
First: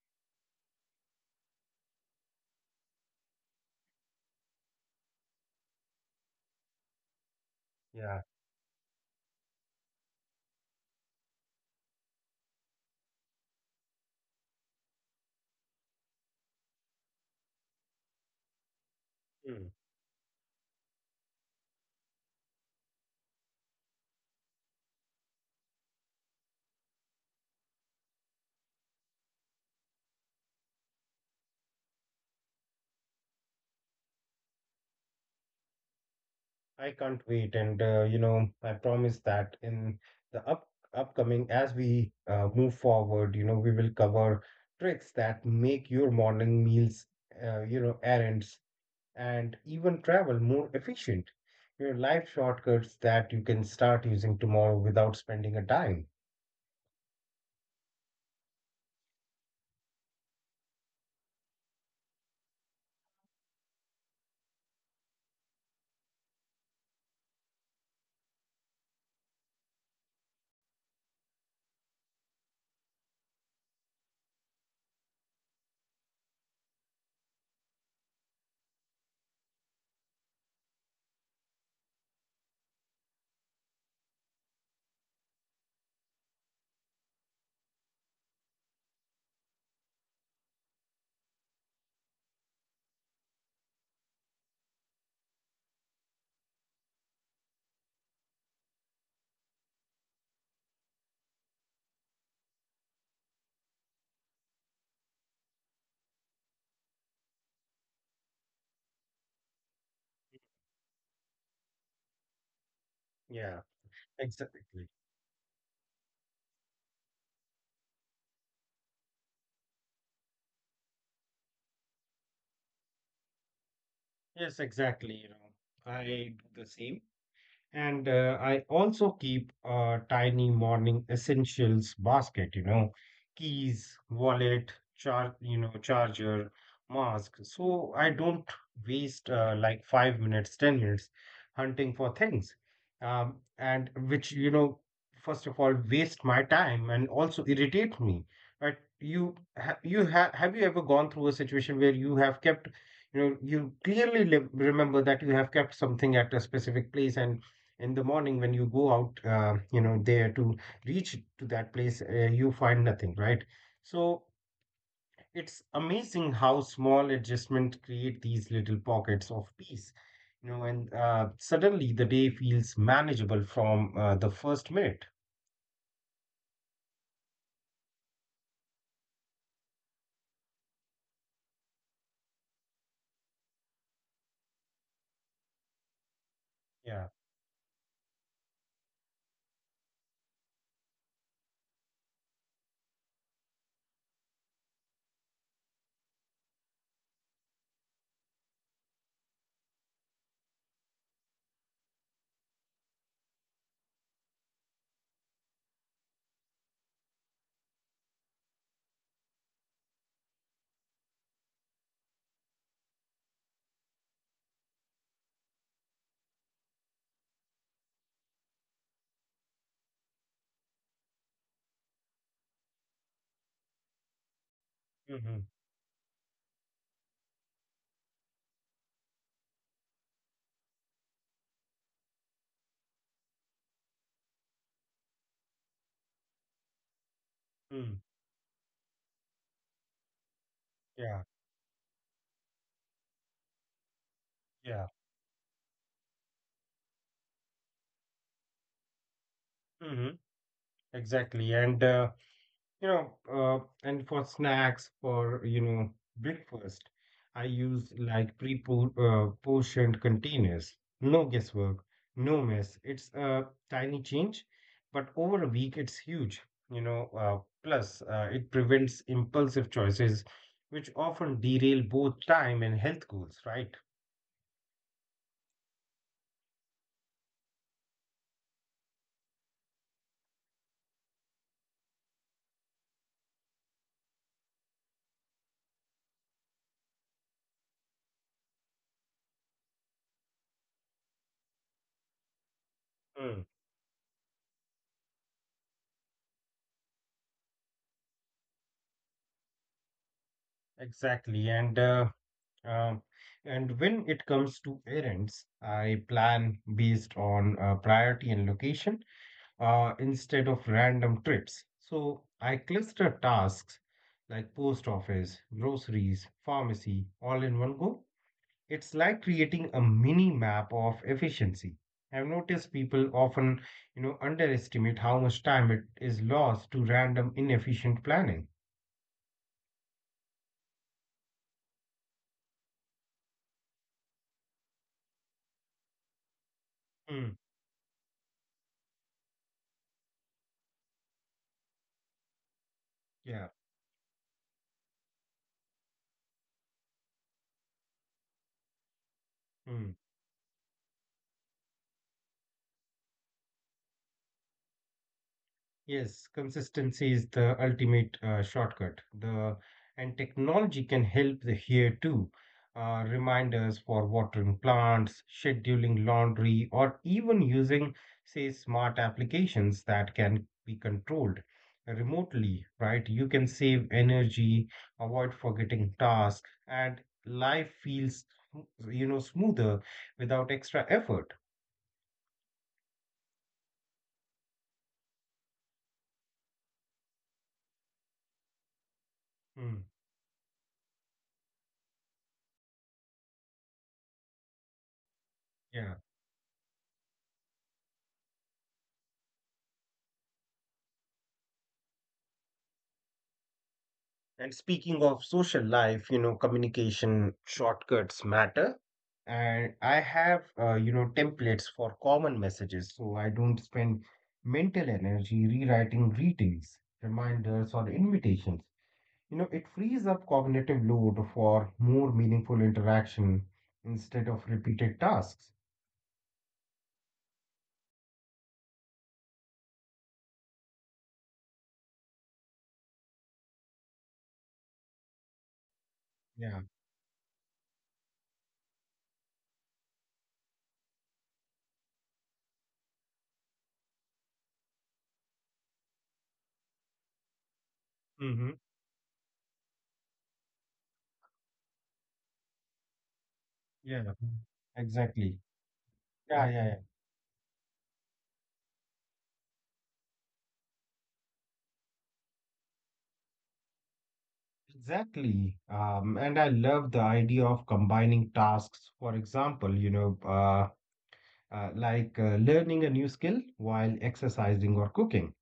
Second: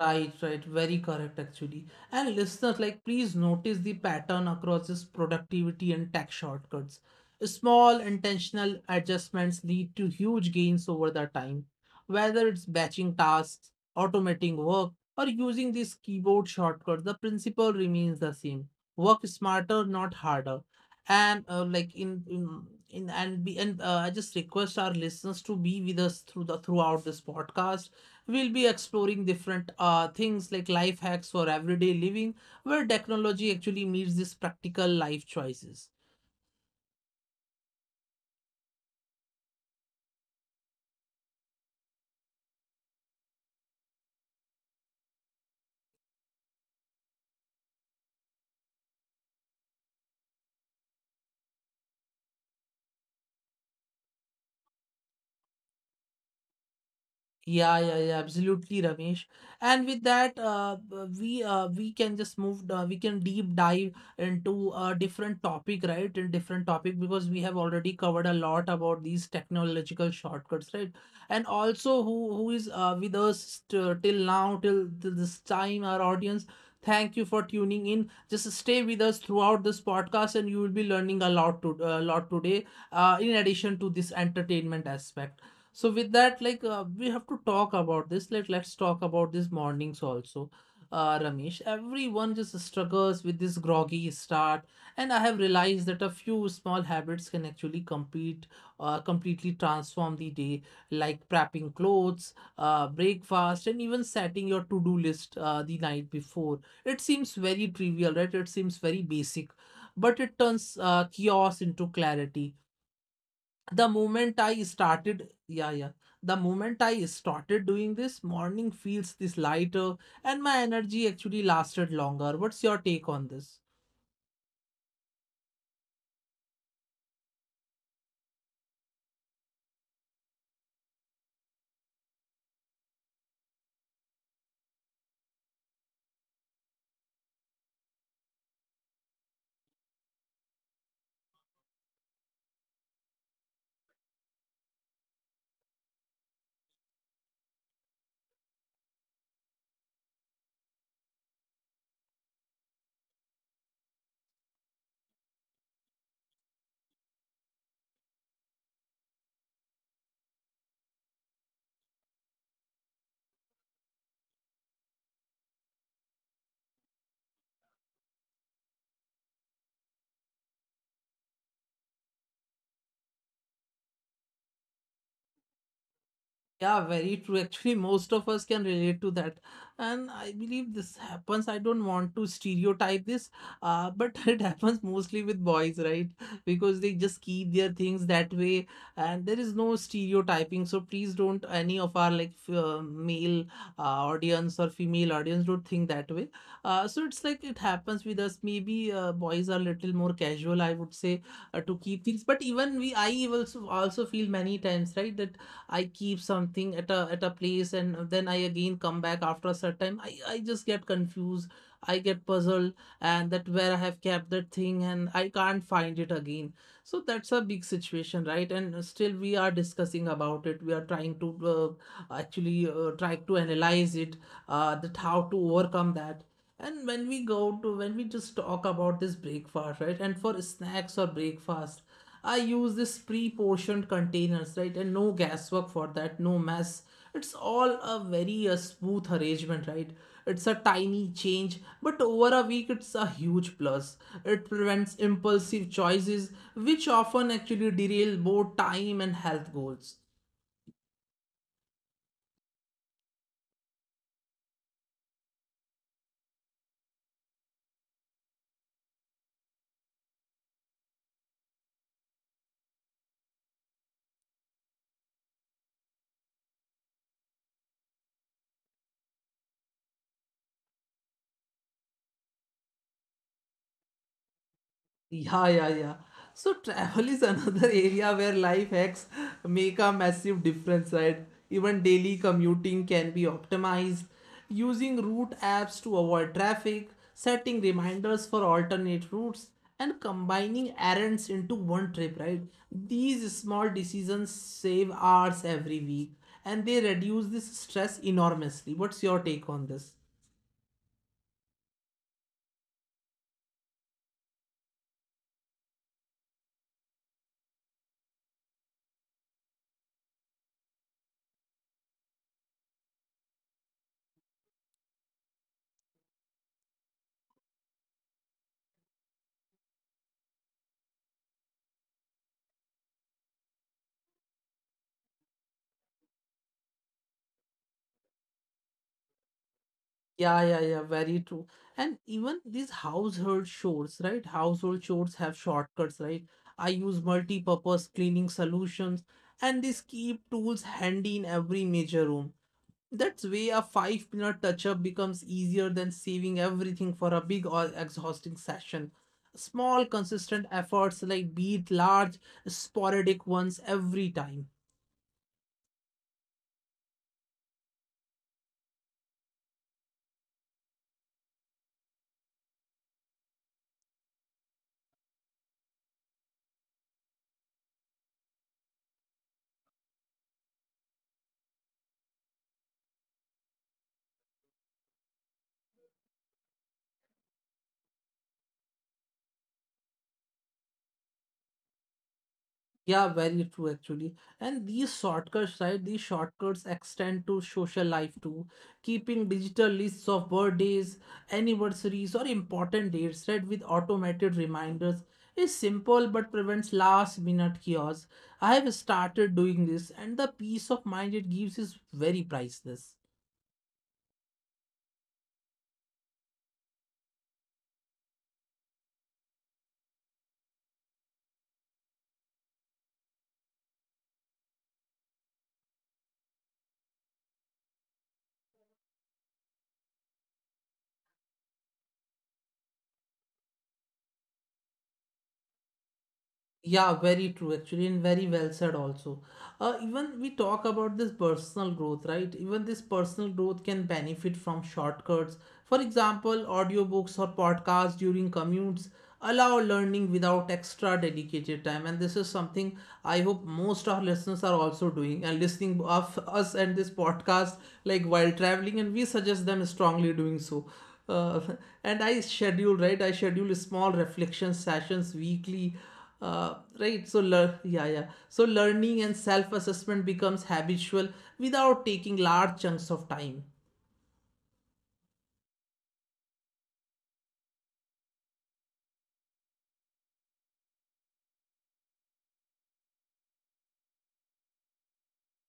[SPEAKER 1] Right, right, very correct actually. And listeners, like, please notice the pattern across this productivity and tax shortcuts. Small
[SPEAKER 2] Yeah.
[SPEAKER 1] intentional adjustments lead to huge gains over the time, whether it's batching tasks, automating work, or using these keyboard shortcuts. The principle remains the same: work smarter, not harder. And like in and be and I just request our listeners to be with us through the throughout this podcast. We'll be exploring different things like life hacks for everyday living, where technology actually meets these practical life choices.
[SPEAKER 2] I can't wait, and, you know, I promise that in the up upcoming, as we move forward, you know, we will cover tricks that make your morning meals, errands, and even travel more efficient. Your life shortcuts that you can start using tomorrow without spending a dime.
[SPEAKER 1] Yeah, yeah, yeah, absolutely, Ramesh. And with that, we can just move. We can deep dive into a different topic, right? In different topic, because we have already covered a lot about these technological shortcuts, right? And also, who is with us till now, till this time, our audience. Thank you for tuning in. Just stay with us throughout this podcast, and you will be learning a lot to a lot today. In addition to this entertainment aspect. So with that, like, we have to talk about this. Let's talk about these mornings also, Ramesh. Everyone just struggles with this groggy start, and I have realized that a few small habits can actually completely transform the day, like prepping clothes, breakfast, and even setting your to-do list the night before. It seems very trivial, right? It seems very basic, but it turns chaos into clarity.
[SPEAKER 2] Yeah,
[SPEAKER 1] The moment I
[SPEAKER 2] exactly.
[SPEAKER 1] started, yeah, yeah. The moment I started doing this, morning feels this lighter and my energy actually lasted longer. What's your take on this?
[SPEAKER 2] Yes, exactly. You know, I do the same. And I also keep a tiny morning essentials basket, you know, keys, wallet, charger, mask. So I don't waste like 5 minutes, 10 minutes hunting for things. And which, first of all, waste my time and also irritate me. But you ha have you ever gone through a situation where you have kept, you know, you clearly li remember that you have kept something at a specific place, and in the morning when you go out you know there to reach to that place, you find nothing, right? So it's amazing how small adjustments create these little pockets of peace, you know. And suddenly the day feels manageable from the first minute.
[SPEAKER 1] Yeah, very true. Actually, most of us can relate to that. And I believe this happens. I don't want to stereotype this, but it happens mostly with boys, right? Because they
[SPEAKER 2] Yeah.
[SPEAKER 1] just keep their things that way, and there is no stereotyping. So please don't any of our like male audience or female audience don't think that way. So it's like it happens with us. Maybe boys are little more casual, I would say, to keep things. But even we, I also also feel many times, right, that I keep something at a place, and then I again come back after a certain time. I just get confused. I get puzzled, and that where I have kept that thing and I can't find it again. So that's a big situation, right? And still we are discussing about it. We are trying to actually try to analyze it, that how to
[SPEAKER 2] Hmm.
[SPEAKER 1] overcome that. And when we go to when we just talk about this breakfast, right? And for snacks or breakfast, I use this pre-portioned containers, right? And no guesswork for that, no mess. It's all a
[SPEAKER 2] Mm.
[SPEAKER 1] very smooth arrangement, right? It's a tiny
[SPEAKER 2] Yeah,
[SPEAKER 1] change, but over a week it's a huge plus. It
[SPEAKER 2] yeah.
[SPEAKER 1] prevents impulsive choices, which often actually derail both time and health goals.
[SPEAKER 2] Hmm. Exactly. and You know, and for snacks, for, you know, breakfast, I use like pre-portioned containers. No guesswork, no mess. It's a tiny change, but over a week it's huge, you know. Plus, it prevents impulsive choices, which often derail both time and health goals, right?
[SPEAKER 1] Yeah, yeah, yeah. So travel is another area where life hacks make a massive difference, right? Even daily commuting can be optimized, using route apps to avoid traffic, setting reminders for alternate routes, and combining errands into one trip, right? These
[SPEAKER 2] Mm.
[SPEAKER 1] small decisions save hours every week and they reduce this stress enormously. What's your take on this?
[SPEAKER 2] Exactly. And um, and when it comes to errands, I plan based on priority and location, instead of random trips. So I cluster tasks like post office, groceries, pharmacy, all in one go. It's like creating a mini map of efficiency. I've noticed people often, you know, underestimate how much time it is lost to random inefficient planning.
[SPEAKER 1] Yeah, yeah, yeah, very true. And even these household chores, right? Household chores have shortcuts, right? I use
[SPEAKER 2] Hmm.
[SPEAKER 1] multi-purpose cleaning solutions and these keep tools handy in every major room. That's way
[SPEAKER 2] Yeah.
[SPEAKER 1] a five-minute touch-up becomes easier than saving everything for a big or exhausting session. Small, consistent efforts like beat large, sporadic ones every time.
[SPEAKER 2] Yes, consistency is the ultimate shortcut. The And technology can help the here too. Reminders for watering plants, scheduling laundry, or even using, say, smart applications that can be controlled remotely, right? You can save energy, avoid forgetting tasks, and life feels, you know, smoother without extra effort.
[SPEAKER 1] Yeah, very true actually. And these shortcuts, right? These shortcuts extend to social life too. Keeping digital lists
[SPEAKER 2] Hmm.
[SPEAKER 1] of birthdays, anniversaries, or important dates, right, with automated reminders is simple
[SPEAKER 2] Yeah.
[SPEAKER 1] but prevents last minute chaos. I have started doing this, and the peace of mind it gives is very priceless.
[SPEAKER 2] And speaking of social life, you know, communication shortcuts matter. And I have, you know, templates for common messages so I don't spend mental energy rewriting greetings, reminders, or invitations. You know, it frees up cognitive load for more meaningful interaction instead of repeated tasks.
[SPEAKER 1] Yeah, very true actually, and very well said also. Even we talk about this personal growth, right? Even this personal growth can benefit from shortcuts. For example,
[SPEAKER 2] Yeah.
[SPEAKER 1] audiobooks or podcasts during commutes allow learning without extra dedicated time. And this is something I hope most our listeners are also doing and listening of us and this podcast like while
[SPEAKER 2] Mm-hmm.
[SPEAKER 1] traveling, and we suggest them strongly doing so. Uh, and I schedule, right? I schedule small
[SPEAKER 2] Yeah.
[SPEAKER 1] reflection sessions
[SPEAKER 2] Exactly.
[SPEAKER 1] weekly,
[SPEAKER 2] Yeah, yeah, yeah.
[SPEAKER 1] right. So, yeah, yeah. So, learning and self assessment becomes habitual without taking large chunks of time.
[SPEAKER 2] Exactly. And I love the idea of combining tasks. For example, you know, like learning a new skill while exercising or cooking.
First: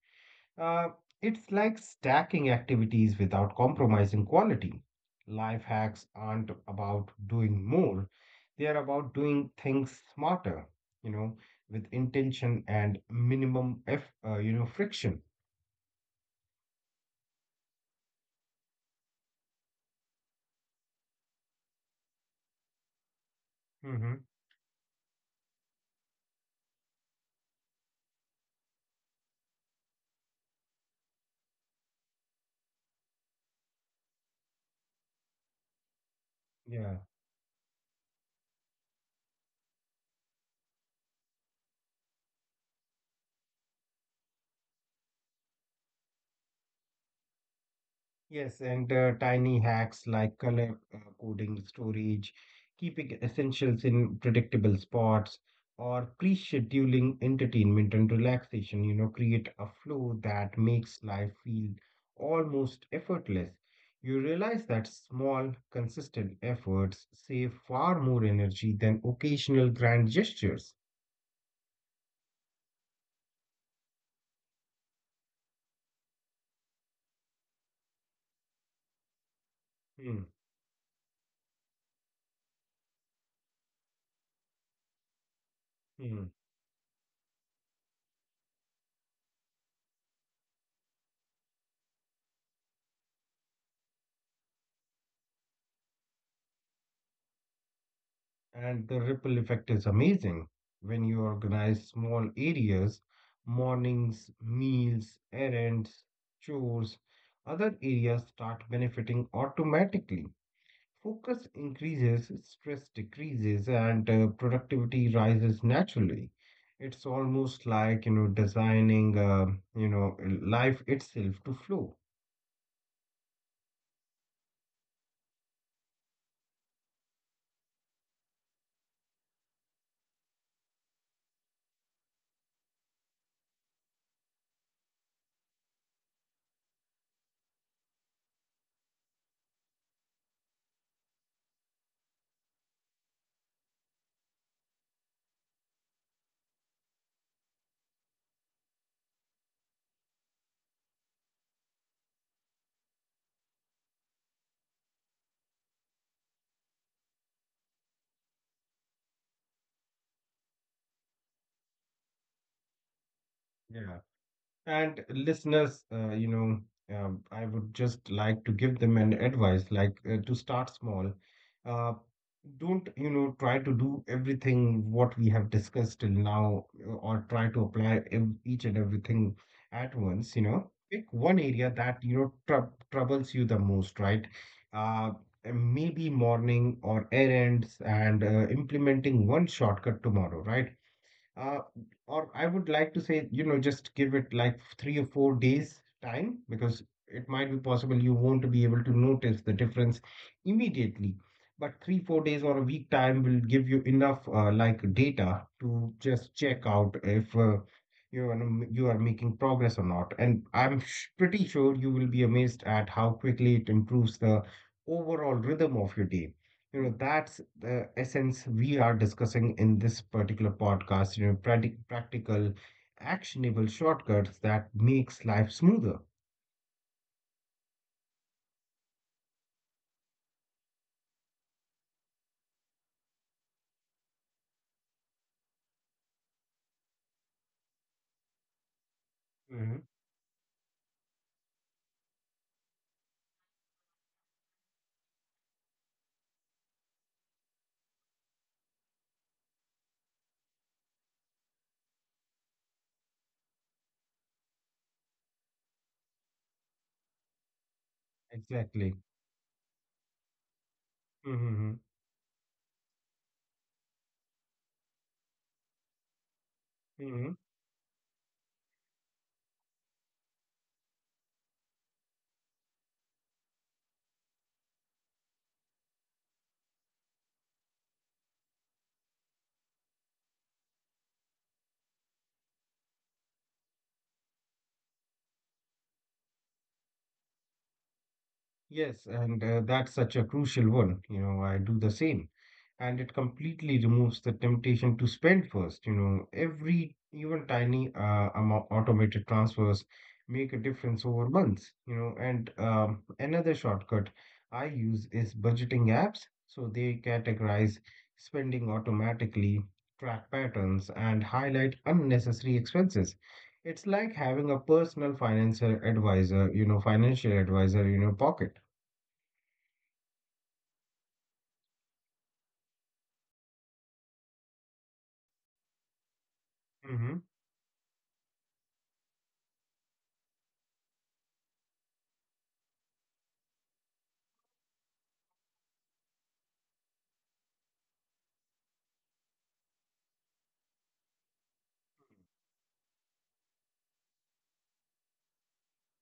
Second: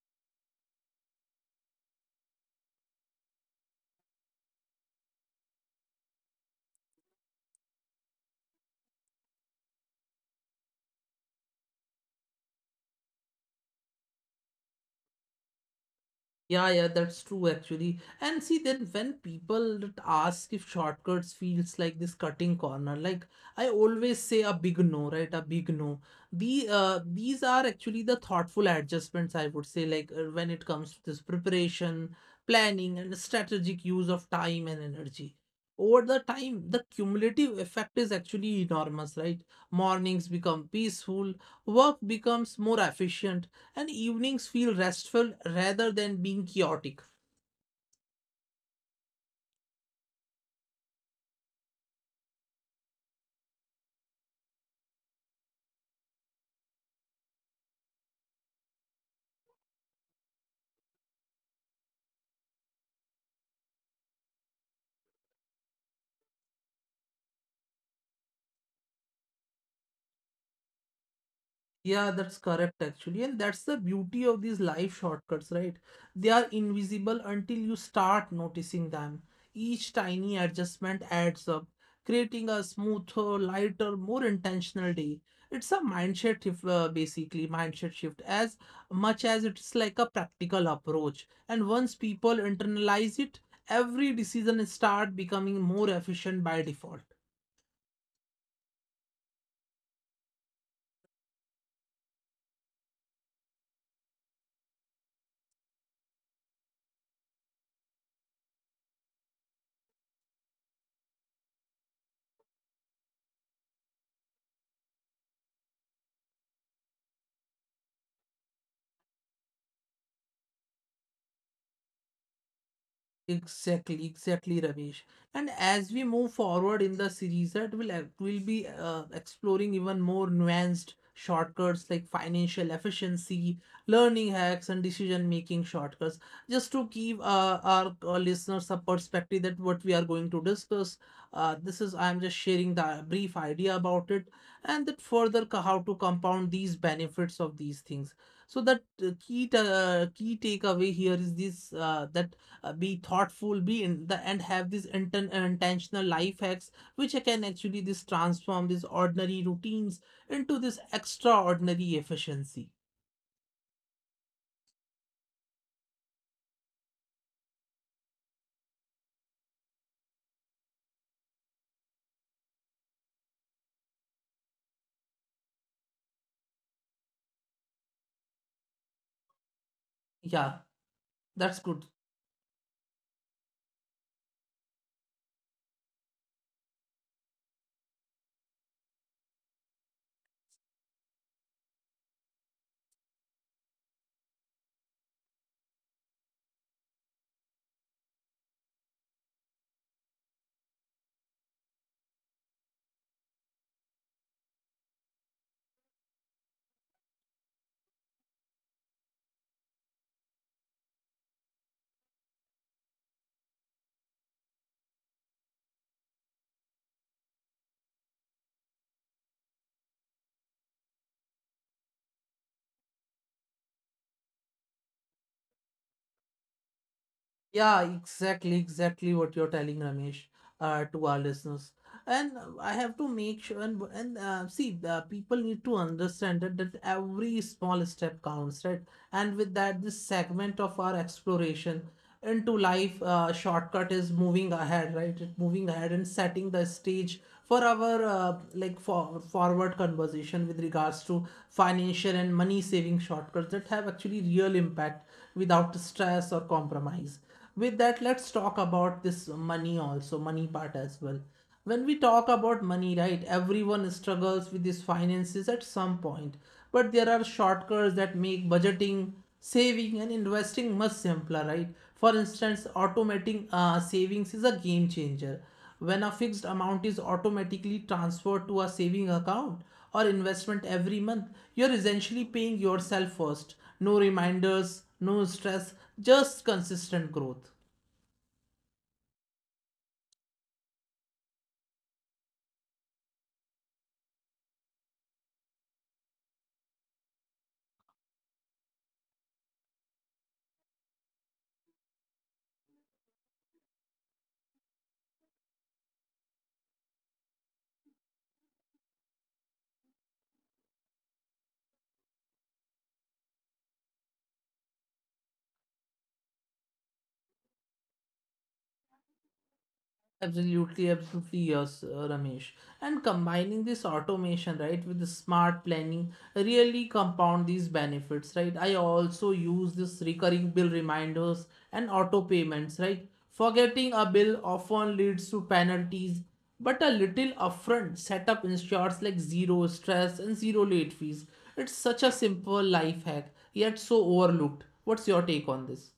[SPEAKER 2] Uh, it's like stacking activities without compromising quality. Life hacks aren't about doing more, they are about doing things smarter, you know, with intention and minimum f you know, friction.
[SPEAKER 1] Yeah, yeah, that's true actually. And see, then when people that ask if shortcuts feels like this cutting corner, like, I always
[SPEAKER 2] Mm-hmm.
[SPEAKER 1] say a big no, right? A big no. These are actually the thoughtful adjustments, I would say, like, when it comes to this preparation, planning, and strategic use of time and energy. Over the time, the
[SPEAKER 2] Yeah.
[SPEAKER 1] cumulative effect is actually enormous, right? Mornings become peaceful, work becomes more efficient, and evenings feel restful rather than being chaotic.
[SPEAKER 2] Yes, and tiny hacks like color coding, storage, keeping essentials in predictable spots, or pre-scheduling entertainment and relaxation, you know, create a flow that makes life feel almost effortless. You realize that small, consistent efforts save far more energy than occasional grand gestures.
[SPEAKER 1] Yeah, that's correct actually. And that's the beauty of these life shortcuts, right? They are invisible until you start noticing them. Each
[SPEAKER 2] Hmm.
[SPEAKER 1] tiny adjustment adds up, creating a smoother, lighter, more intentional day. It's a
[SPEAKER 2] Hmm.
[SPEAKER 1] mindset shift, basically, mindset shift, as much as it's like a practical approach. And once people internalize it, every decision start becoming more efficient by default.
[SPEAKER 2] And the ripple effect is amazing. When you organize small areas, mornings, meals, errands, chores, other areas start benefiting automatically. Focus increases, stress decreases, and productivity rises naturally. It's almost like, you know, designing, you know, life itself to flow.
[SPEAKER 1] Exactly, exactly, Ramesh. And as we move forward in the series, that will be exploring even more nuanced shortcuts like financial efficiency, learning hacks, and decision-making shortcuts. Just to give our, listeners a perspective that what we are going to discuss. This is I'm just sharing the brief idea about it, and that further how to compound these benefits of these things. So that key takeaway here is this, that be thoughtful be in the and have these intentional life hacks which can actually this transform these ordinary routines into this extraordinary efficiency.
[SPEAKER 2] And listeners, I would just like to give them an advice, like to start small. Uh, don't, you know, try to do everything what we have discussed till now, or try to apply each and everything at once, you
[SPEAKER 1] Yeah,
[SPEAKER 2] know. Pick one
[SPEAKER 1] that's
[SPEAKER 2] area
[SPEAKER 1] good.
[SPEAKER 2] that, you know, troubles you the most, right? Uh, Maybe morning or errands, and implementing one shortcut tomorrow, right? Uh, or I would like to say, you know, just give it like 3 or 4 days time, because it might be possible you won't be able to notice the difference immediately. But three, 4 days or a week time will give you enough like data to just check out if, you know, you are making progress or not. And I'm sh pretty sure you will be amazed at how quickly it improves the overall rhythm of your day. You know, that's the essence we are discussing in this particular podcast, you know, practical, actionable shortcuts that makes life smoother.
[SPEAKER 1] Yeah, exactly, exactly what you're telling, Ramesh, to our listeners. And I have to make sure and see, people need to understand that every small step counts, right? And with
[SPEAKER 2] Hmm.
[SPEAKER 1] that, this segment of our exploration into life, shortcut is moving ahead, right? It moving ahead and setting the stage for our like for forward conversation with regards to financial and money saving shortcuts that have actually real impact without stress or compromise. With that, let's talk
[SPEAKER 2] Exactly.
[SPEAKER 1] about this money, also money part as well.
[SPEAKER 2] Hmm.
[SPEAKER 1] When we talk about money, right, everyone struggles with his finances at some point, but there are
[SPEAKER 2] Hmm.
[SPEAKER 1] shortcuts that make budgeting, saving, and investing much simpler, right? For instance, automating savings is a game changer. When a fixed amount is automatically transferred to a saving account or investment every month, you're essentially paying yourself first. No reminders, no stress, just consistent growth.
[SPEAKER 2] Yes, and that's such a crucial one. You know, I do the same. And it completely removes the temptation to spend first. You know, every even tiny amount automated transfers make a difference over months. You know. And another shortcut I use is budgeting apps. So they categorize spending automatically, track patterns, and highlight unnecessary expenses. It's like having a personal financial advisor, you know, financial advisor in your pocket.
[SPEAKER 1] Absolutely, absolutely, yes, Ramesh. And combining this automation, right, with the smart planning really
[SPEAKER 2] Mm-hmm.
[SPEAKER 1] compound these benefits, right? I also use this recurring bill reminders and auto payments, right? Forgetting a bill often leads to penalties, but a little upfront setup ensures like zero stress and zero late fees. It's such a simple life hack, yet so overlooked. What's your take on this?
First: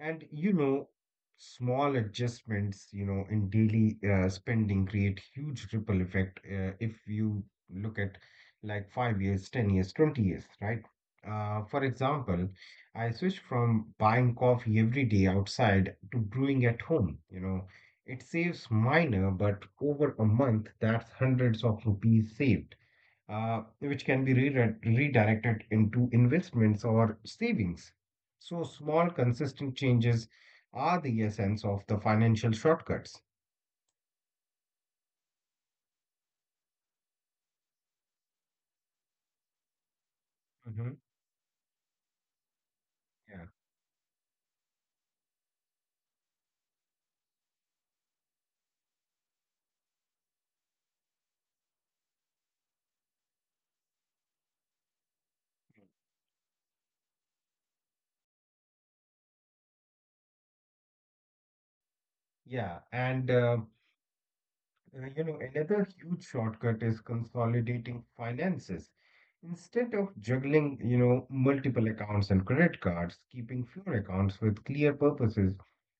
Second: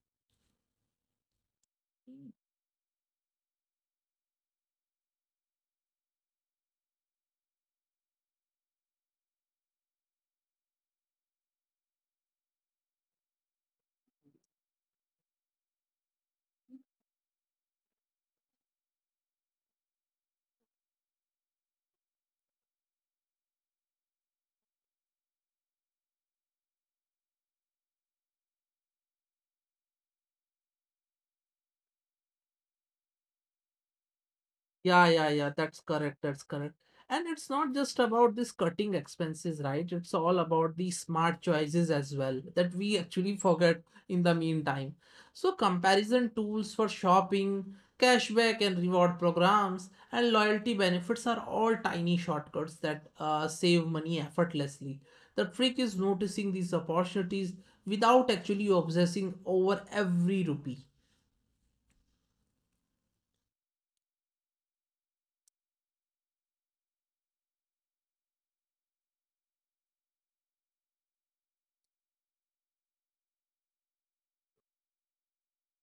[SPEAKER 2] And you know, small adjustments, you know, in daily spending create huge ripple effect if you look at like 5 years, 10 years, 20 years, right? For example, I switched from buying coffee every day outside to brewing at home. You know, it saves minor, but over a month, that's hundreds of rupees saved, which can be redirected into investments or savings. So, small, consistent changes are the essence of the financial shortcuts.
[SPEAKER 1] Yeah, yeah, yeah. That's correct. That's correct. And it's not just about this cutting expenses, right? It's all about
[SPEAKER 2] Hmm.
[SPEAKER 1] the smart choices as well that we actually
[SPEAKER 2] Yeah.
[SPEAKER 1] forget in the meantime. So comparison tools for shopping, cashback and reward programs, and loyalty benefits are all tiny shortcuts that save money effortlessly. The trick is noticing these opportunities without actually obsessing over every rupee.
[SPEAKER 2] Yeah, and You know, another huge shortcut is consolidating finances. Instead of juggling, you know, multiple accounts and credit cards, keeping fewer accounts with clear purposes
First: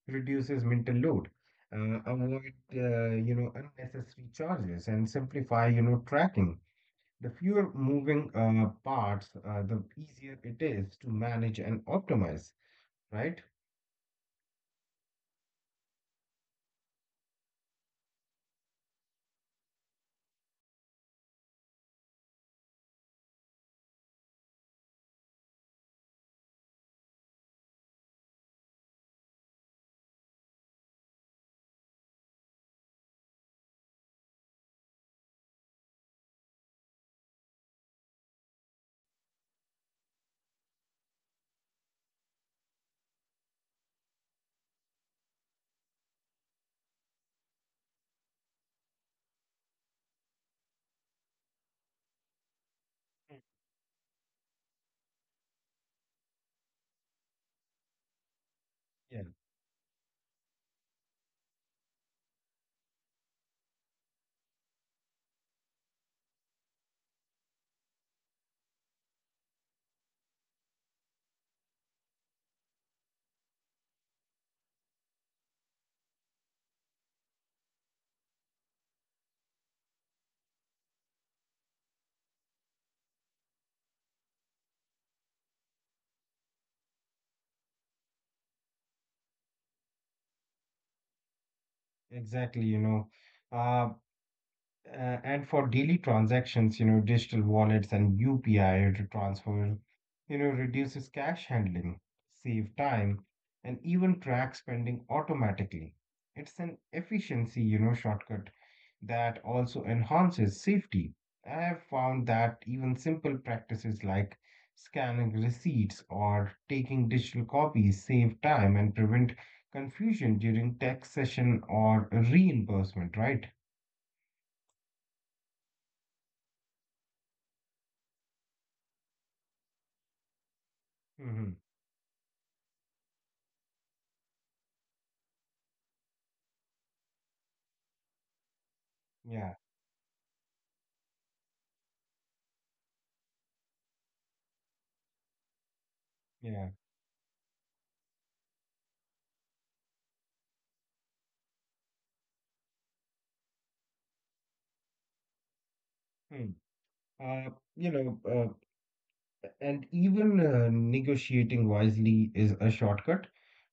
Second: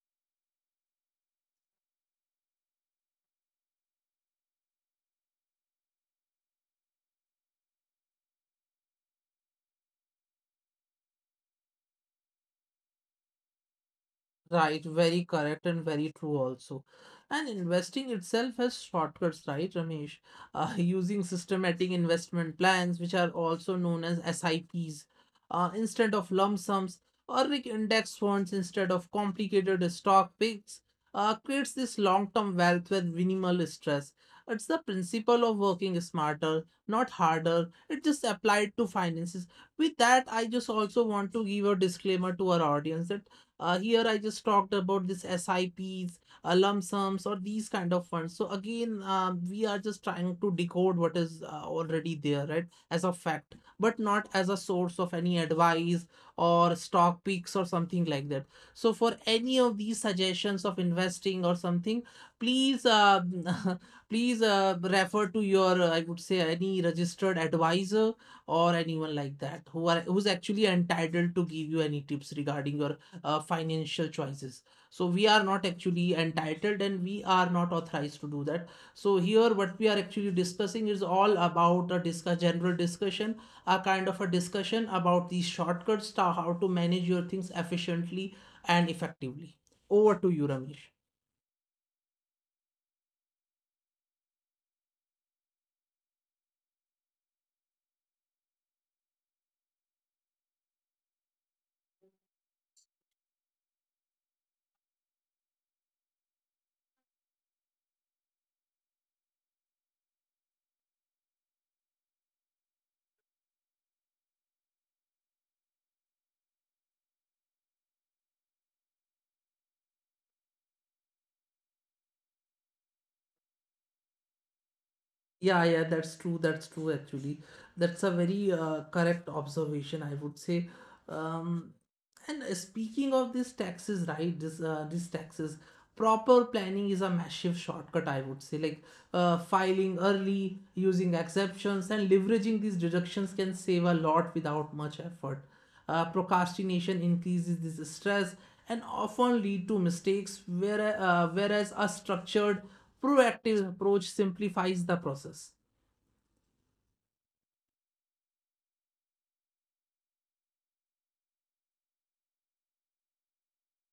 [SPEAKER 2] reduces mental load. Avoid, you know, unnecessary charges and simplify, you know, tracking. The fewer moving parts, the easier it is to manage and optimize, right?
[SPEAKER 1] Right, very correct and very true also. And investing itself has shortcuts, right, Ramesh? Using systematic investment plans, which are also known as S I Ps, instead of lump sums, or like index funds instead of complicated stock picks, creates this long-term wealth with minimal stress. It's the principle of working smarter, not harder. It just applied to finances. With that, I just also want to give a disclaimer to our audience that here I just talked about this SIPs, lump sums, or these kind of funds. So again, we are just trying to decode what is already there, right, as a fact,
[SPEAKER 2] Mm.
[SPEAKER 1] but not as a source of any advice or stock picks or something like that. So for
[SPEAKER 2] Yeah,
[SPEAKER 1] any of these suggestions of investing or something, please please refer to your I would say any registered advisor or anyone like that who's actually entitled to give you any tips regarding your financial choices. So we are not actually entitled and we are not authorized to do that. So here what we are actually discussing is all about a discuss general discussion, a kind of a discussion about these shortcuts, to how to manage your things efficiently and effectively. Over to you, Ramesh.
[SPEAKER 2] exactly. Uh, and for daily transactions, you know, digital wallets and UPI to transfer, you know, reduces cash handling, save time, and even track spending automatically. It's an efficiency, you know, shortcut that also enhances safety. I have found that even simple practices like scanning receipts or taking digital copies save time and prevent confusion during tax session or reimbursement, right?
[SPEAKER 1] Yeah, yeah, that's true. That's true, actually. That's a very correct observation, I would say.
[SPEAKER 2] Hmm.
[SPEAKER 1] Um, And speaking of these taxes, right? This these taxes, proper planning is a massive shortcut, I would say. Like,
[SPEAKER 2] Yeah.
[SPEAKER 1] filing early, using exceptions, and leveraging these deductions can save a lot without much effort.
[SPEAKER 2] Yeah.
[SPEAKER 1] Procrastination increases this stress and often lead to mistakes, whereas a structured, proactive approach simplifies the process.
[SPEAKER 2] Hmm. Uh, you know, uh, and even negotiating wisely is a shortcut,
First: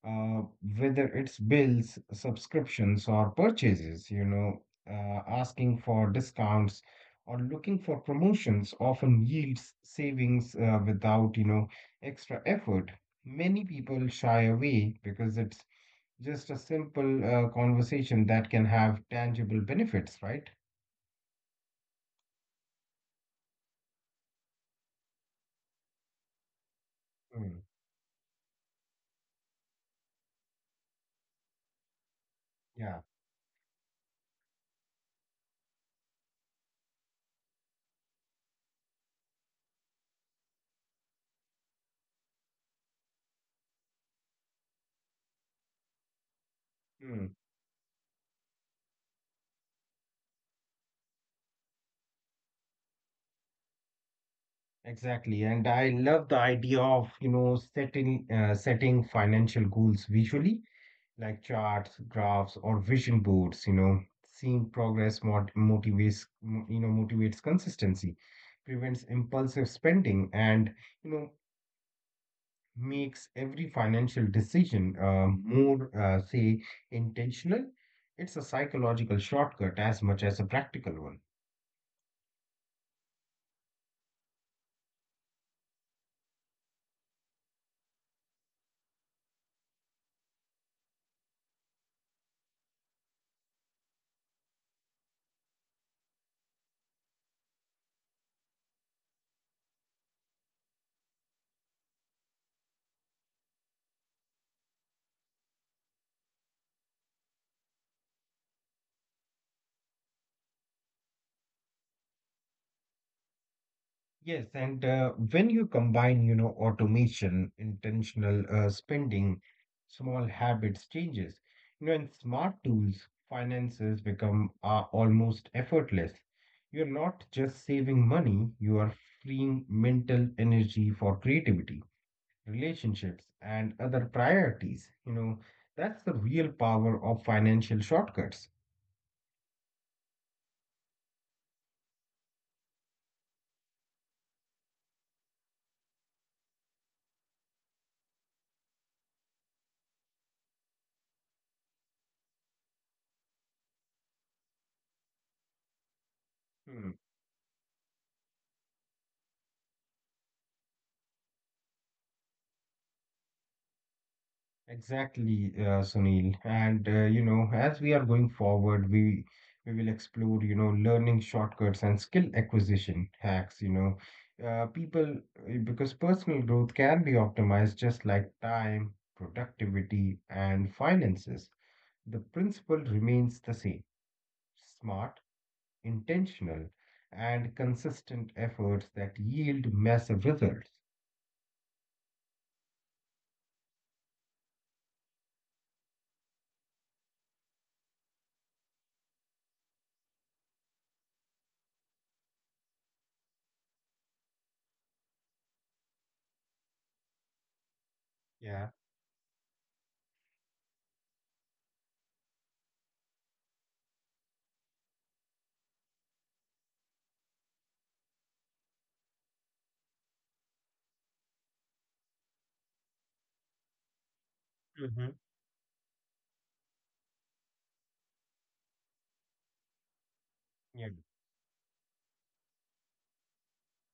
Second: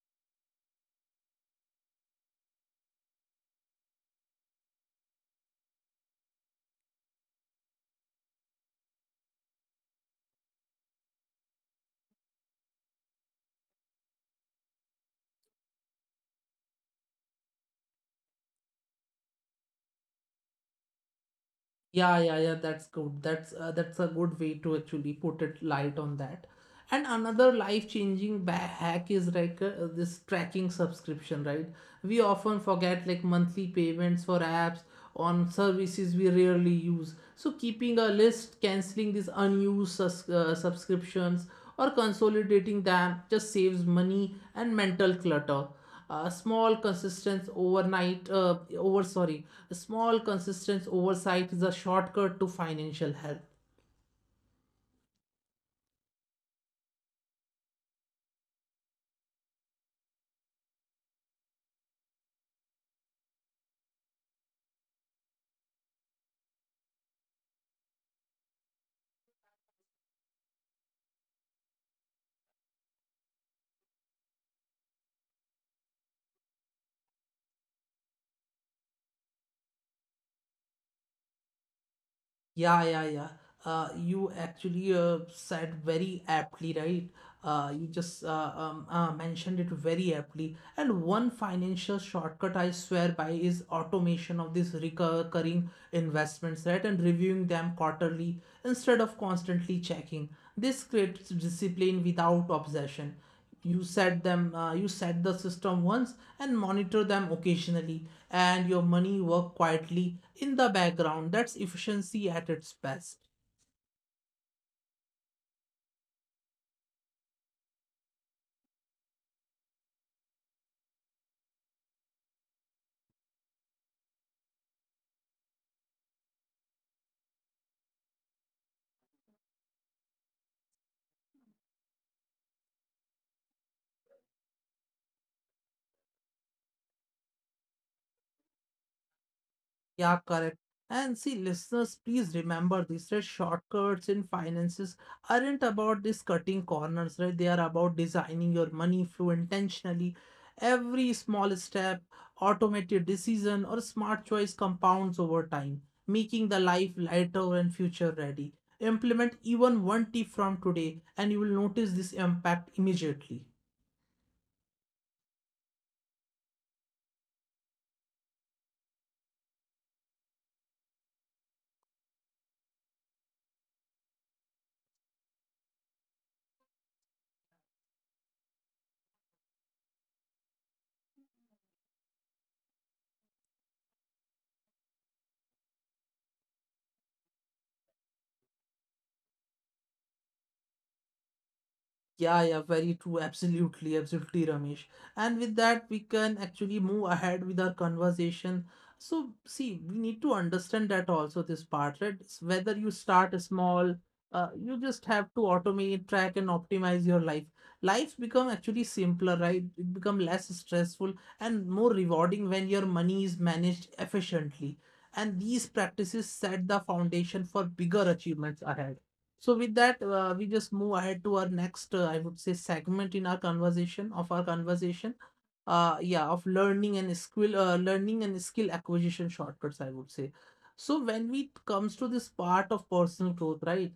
[SPEAKER 2] uh, whether it's bills, subscriptions, or purchases, you know, asking for discounts or looking for promotions often yields savings without, you know, extra effort. Many people shy away, because it's just a simple conversation that can have tangible benefits, right?
[SPEAKER 1] Yeah, yeah, yeah, that's good. That's a good way to actually put it light on that. And another
[SPEAKER 2] Hmm.
[SPEAKER 1] life-changing hack is like, this tracking subscription, right? We often forget
[SPEAKER 2] Yeah.
[SPEAKER 1] like monthly payments for apps on services we rarely use. So keeping a list, canceling these unused subscriptions, or consolidating them just saves money and mental clutter. a small
[SPEAKER 2] Hmm.
[SPEAKER 1] consistent overnight uh, over sorry a small consistent oversight is a shortcut to financial health.
[SPEAKER 2] Exactly, and I love the idea of, you know, setting financial goals visually, like charts, graphs, or vision boards, you know. Seeing progress motivates, you know, motivates consistency, prevents impulsive spending, and, you know, makes every financial decision more, say, intentional. It's a psychological shortcut as much as a practical one.
[SPEAKER 1] Yeah, yeah, yeah. You actually said very aptly, right? You just mentioned it very aptly. And one financial shortcut I swear by is automation of these recurring investments, right? And reviewing them quarterly instead of constantly checking. This creates discipline without obsession. You set the system once and monitor them occasionally, and your money work quietly in the background. That's efficiency at its best.
[SPEAKER 2] Yes, and when you combine, you know, automation, intentional spending, small habits changes, you know, and smart tools, finances become almost effortless. You're not just saving money, you are freeing mental energy for creativity, relationships, and other priorities. You know, that's the real power of financial shortcuts.
[SPEAKER 1] Yeah, correct. And see, listeners, please remember this, right? Shortcuts in finances aren't about this cutting corners, right? They are about designing your money flow intentionally. Every small step, automated decision, or smart choice compounds over time, making the life
[SPEAKER 2] Hmm.
[SPEAKER 1] lighter and future ready. Implement even one tip from today, and you will notice this impact immediately.
[SPEAKER 2] Exactly, Sunil. And you know, as we are going forward, we will explore, you know, learning shortcuts and skill acquisition hacks. You know, people, because personal growth can be optimized just like time, productivity, and finances. The principle remains the same: smart, intentional, and consistent efforts that yield massive results.
[SPEAKER 1] Yeah, yeah, very true. Absolutely, absolutely, Ramesh. And with that, we can actually move ahead with our conversation. So, see, we need to understand that also, this part, right? It's Whether you start small, you just have to automate, track, and optimize your life. Life's become
[SPEAKER 2] Yeah.
[SPEAKER 1] actually simpler, right? It become less stressful and more rewarding when your money is managed efficiently. And these practices set the foundation for bigger achievements ahead. So with that, we just move ahead to our next, I would say, segment in our conversation of our
[SPEAKER 2] Mm-hmm.
[SPEAKER 1] conversation yeah of learning and skill, learning and skill acquisition shortcuts, I would say. So when we comes to this part of personal growth, right,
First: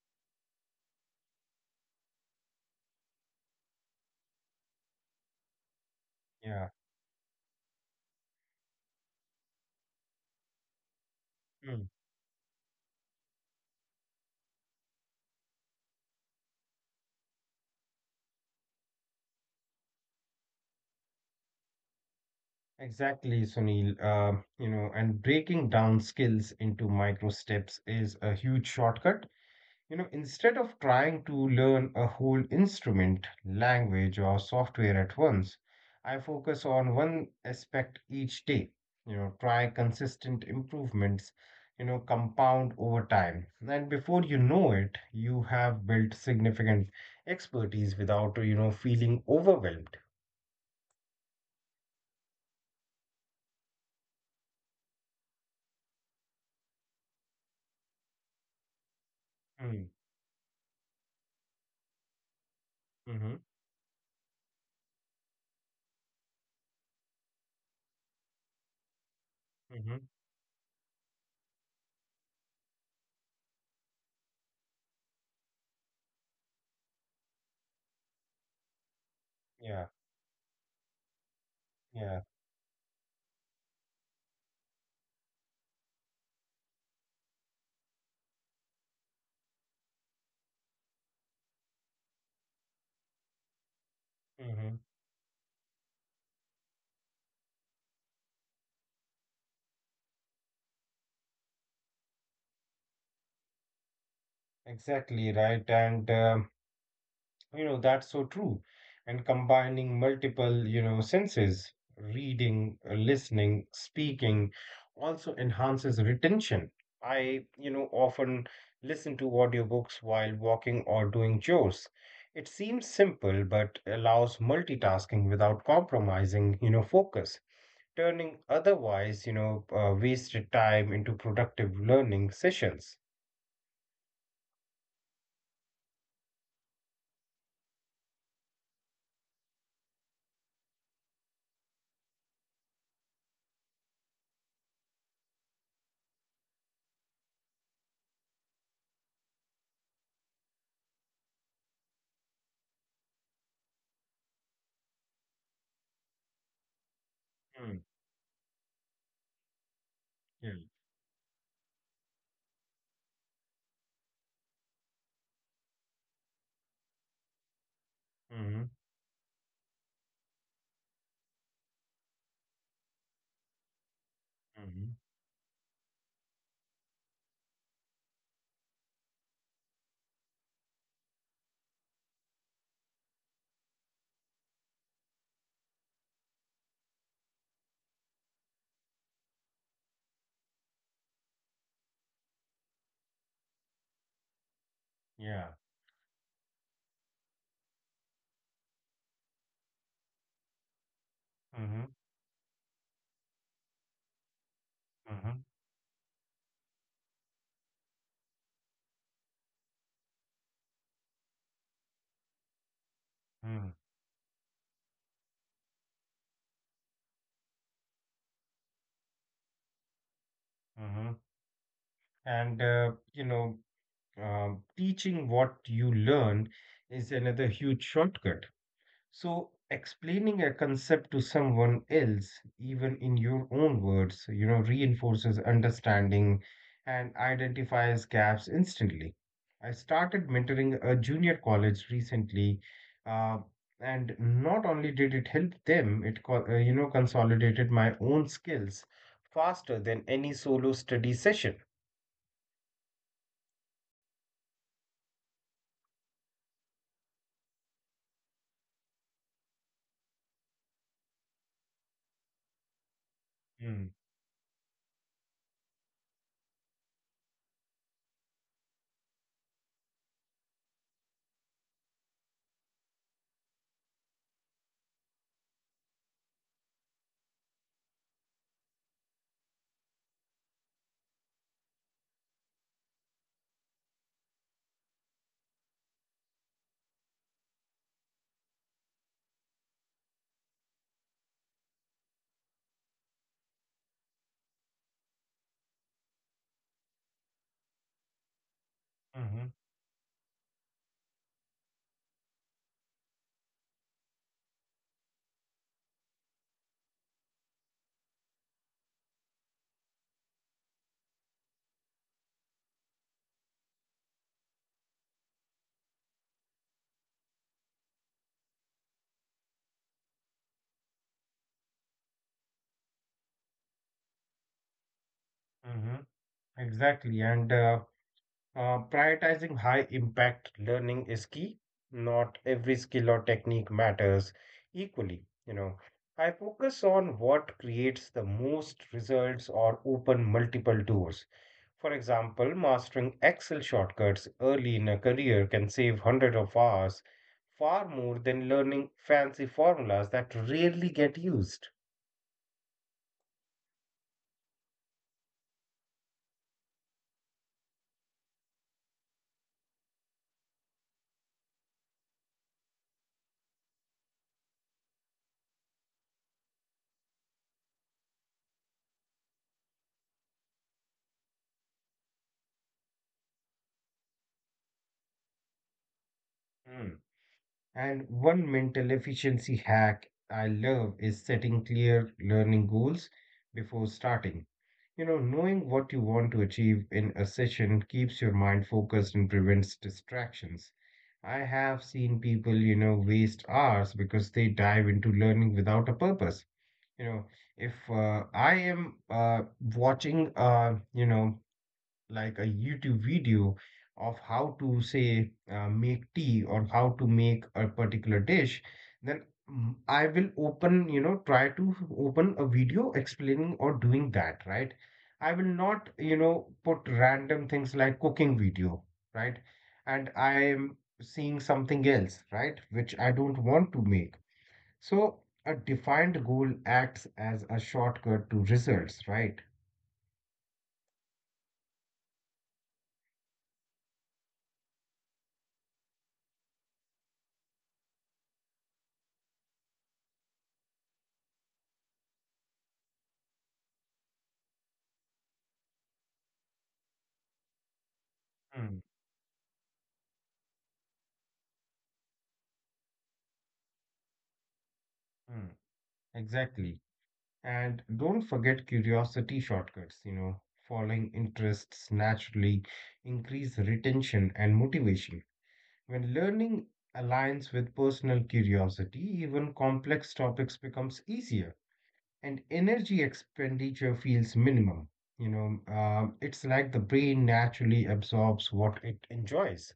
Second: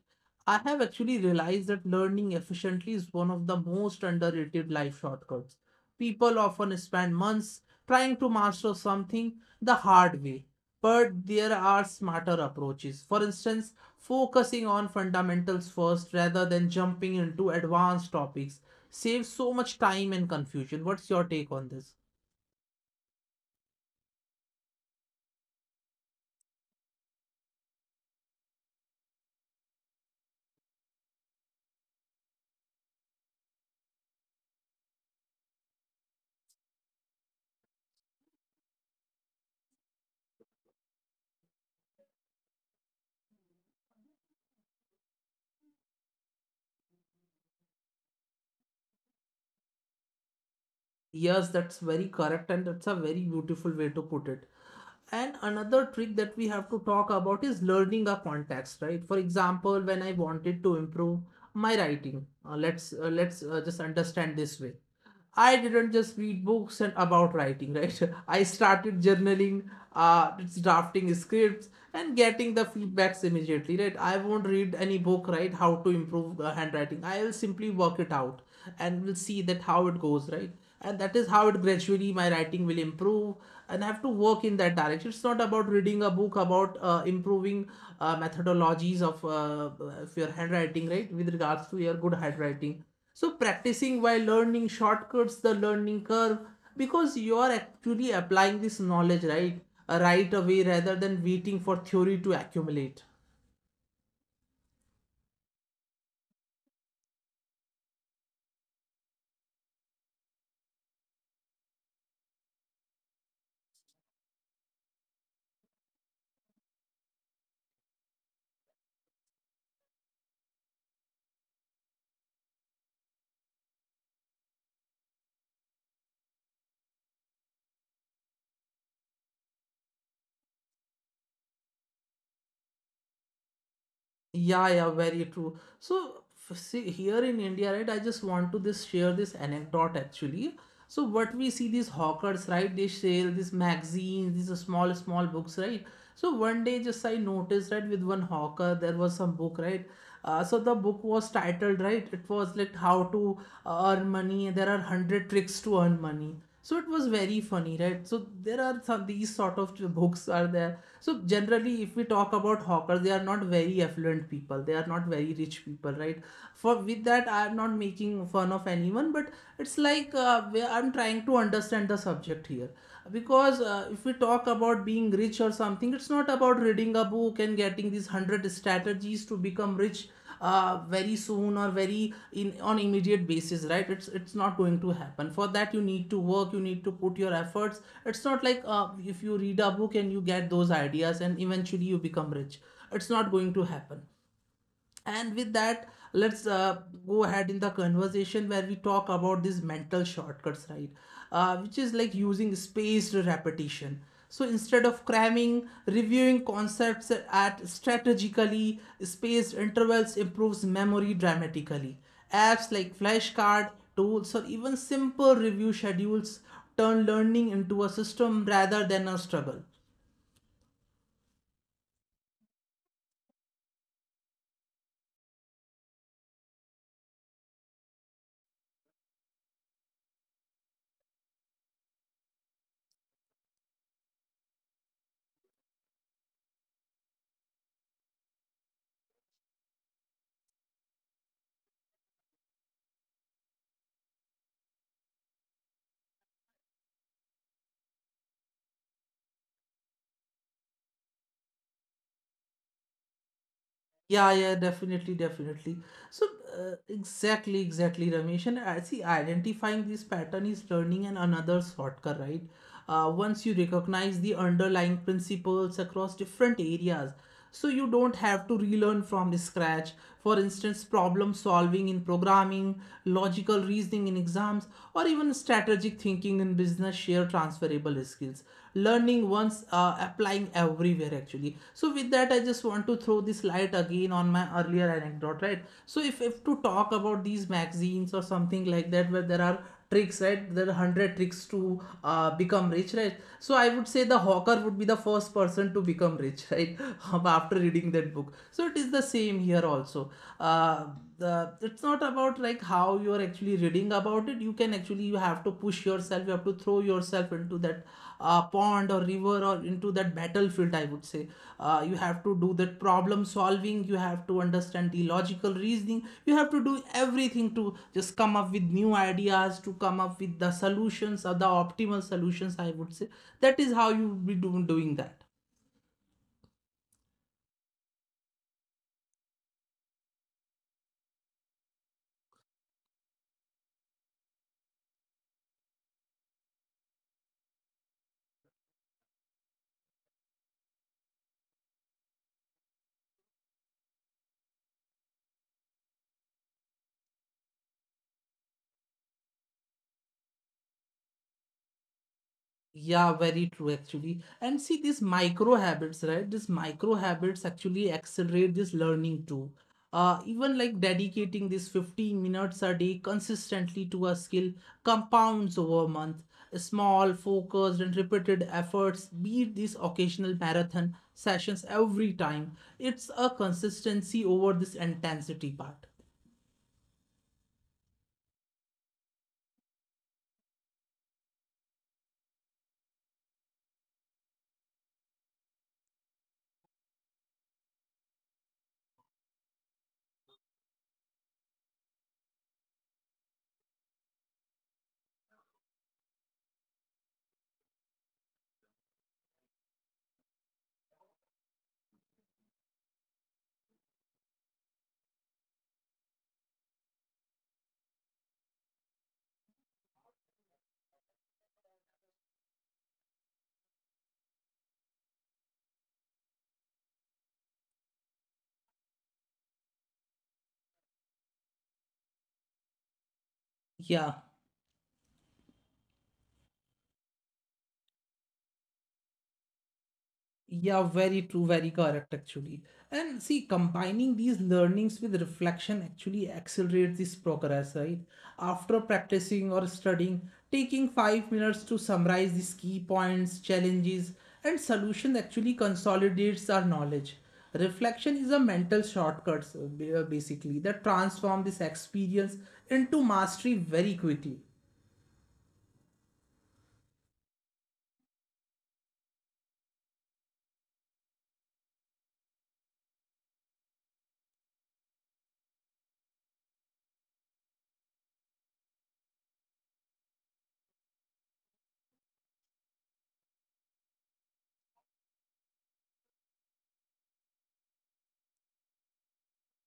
[SPEAKER 1] I have actually realized that learning efficiently is one of the most underrated life shortcuts. People
[SPEAKER 2] Yeah.
[SPEAKER 1] often spend months trying to master something the hard way, but there
[SPEAKER 2] Yeah.
[SPEAKER 1] are smarter approaches. For instance, focusing on fundamentals first rather than jumping into advanced topics saves so much time and confusion. What's your take on this?
[SPEAKER 2] Exactly, Sunil. You know, and breaking down skills into micro steps is a huge shortcut. You know, instead of trying to learn a whole instrument, language, or software at once, I focus on one aspect each day. You know, try consistent improvements, you know, compound over time. And before you know it, you have built significant expertise without, you know, feeling overwhelmed.
[SPEAKER 1] Yes, that's very correct, and that's a very beautiful way to put it. And another trick that we have to talk about is learning a context, right? For
[SPEAKER 2] Hmm.
[SPEAKER 1] example, when I wanted to improve my writing, uh, let's uh,
[SPEAKER 2] Mm-hmm.
[SPEAKER 1] let's uh, just understand this way. I didn't just read books and about writing, right? I started journaling,
[SPEAKER 2] Mm-hmm.
[SPEAKER 1] it's drafting scripts, and getting the feedbacks immediately, right? I won't read any book right how to improve handwriting. I will simply work it out, and we'll see that
[SPEAKER 2] Yeah.
[SPEAKER 1] how it goes, right? And that is how it
[SPEAKER 2] Yeah.
[SPEAKER 1] gradually my writing will improve, and I have to work in that direction. It's not about reading a book about improving methodologies of your handwriting, right, with regards to your good handwriting. So practicing while
[SPEAKER 2] Mhm.
[SPEAKER 1] learning shortcuts the learning curve, because you are actually applying this knowledge, right, right away rather than waiting for theory to accumulate.
[SPEAKER 2] Exactly right. and You know, that's so true. And combining multiple, you know, senses, reading, listening, speaking, also enhances retention. I, you know, often listen to audiobooks while walking or doing chores. It seems simple, but allows multitasking without compromising, you know, focus, turning otherwise, you know, wasted time into productive learning sessions.
[SPEAKER 1] Yeah, yeah, very true. So, see, here in India, right, I just want to this share this anecdote actually. So, what we see these hawkers, right, they sell these magazines, these are small, small books, right? So, one day just I noticed, right, with one hawker, there was some book, right? The book was titled, right, it was like How to Earn Money, there are 100 tricks to earn money. So it was very
[SPEAKER 2] Mm,
[SPEAKER 1] funny, right? So there are some, these sort of
[SPEAKER 2] yeah.
[SPEAKER 1] books are there. So generally if we talk about hawkers, they are not very affluent people, they are not very rich people, right? For with that, I am not making
[SPEAKER 2] Mhm.
[SPEAKER 1] fun of anyone, but it's like, where I'm trying to understand the subject here. Because if we talk
[SPEAKER 2] Mhm.
[SPEAKER 1] about being rich or something, it's not about reading a book and getting these 100 strategies to become rich very soon or very in on immediate basis, right? It's not going to happen. For that you need to work, you need to put your efforts. It's not like if you read a book and you get those ideas and eventually you become rich, it's not going to happen.
[SPEAKER 2] Yeah.
[SPEAKER 1] And with that, let's go ahead in the conversation where we talk about these mental shortcuts, right? Uh,
[SPEAKER 2] Mhm.
[SPEAKER 1] which is like using spaced repetition. So instead of
[SPEAKER 2] Mhm.
[SPEAKER 1] cramming, reviewing concepts at strategically spaced intervals improves memory dramatically. Apps like
[SPEAKER 2] Mm.
[SPEAKER 1] flashcard tools or even simple review schedules turn learning into a system rather than a struggle.
[SPEAKER 2] Mhm. And teaching what you learn is another huge shortcut. So, explaining a concept to someone else, even in your own words, you know, reinforces understanding and identifies gaps instantly. I started mentoring a junior college recently, uh, and not only did it help them, it you know, consolidated my own skills faster than any solo study session.
[SPEAKER 1] Yeah, yeah, definitely, definitely. So, exactly, exactly, Ramesh. And I see identifying this pattern is learning and another shortcut, right? Once you
[SPEAKER 2] Mm-hmm,
[SPEAKER 1] recognize the underlying principles across different areas, so you don't have to relearn from the scratch. For instance, problem solving in programming, logical reasoning in exams, or even strategic thinking in business share transferable skills, learning once, applying everywhere actually. So with that, I just want to throw this light again on my earlier anecdote, right? So if to talk about these magazines or something like that, where there are tricks, right, there are 100 tricks to become rich, right? So I would say the hawker would be the first person to become rich, right? After reading that book. So it is the same here also. uh, it's not about like how you are actually reading about it. You can actually, you have to push yourself, you have to throw yourself into that pond or river or into that battlefield, I would say. You have to do that problem solving, you have to understand the logical reasoning, you have to do everything to just come up with new ideas, to come up with the solutions or the optimal solutions, I would say. That is how you will be doing that.
[SPEAKER 2] mm-hmm, exactly. and. Prioritizing high impact learning is key. Not every skill or technique matters equally. You know, I focus on what creates the most results or open multiple doors. For example, mastering Excel shortcuts early in a career can save hundreds of hours, far more than learning fancy formulas that rarely get used.
[SPEAKER 1] Yeah, very true actually. And see these micro habits, right? These micro habits actually accelerate this learning too. Even like dedicating these 15 minutes a day consistently to a skill compounds over a month. Small, focused, and repeated efforts beat these occasional marathon sessions every time. It's a consistency over this intensity part.
[SPEAKER 2] Hmm. And one mental efficiency hack I love is setting clear learning goals before starting. You know, knowing what you want to achieve in a session keeps your mind focused and prevents distractions. I have seen people, you know, waste hours because they dive into learning without a purpose. You know, if I am watching, you know, like a YouTube video of how to say make tea or how to make a particular dish, then I will open, you know, try to open a video explaining or doing that, right? I will not, you know, put random things like cooking video, right? And I am seeing something else, right? Which I don't want to make.
[SPEAKER 1] Yeah.
[SPEAKER 2] So a defined goal acts as a shortcut to results, right?
[SPEAKER 1] Yeah, very true, very correct actually. And see, combining these learnings with reflection actually accelerates this progress, right? After practicing or studying, taking 5 minutes to summarize these key points, challenges, and solutions actually consolidates our knowledge. Reflection is a mental
[SPEAKER 2] Hmm.
[SPEAKER 1] shortcut, basically, that transforms this experience into mastery very quickly.
[SPEAKER 2] Hmm. Exactly. And don't forget curiosity shortcuts, you know, following interests naturally increase retention and motivation. When learning aligns with personal curiosity, even complex topics becomes easier and energy expenditure feels minimum. You know, it's like the brain naturally absorbs what it enjoys.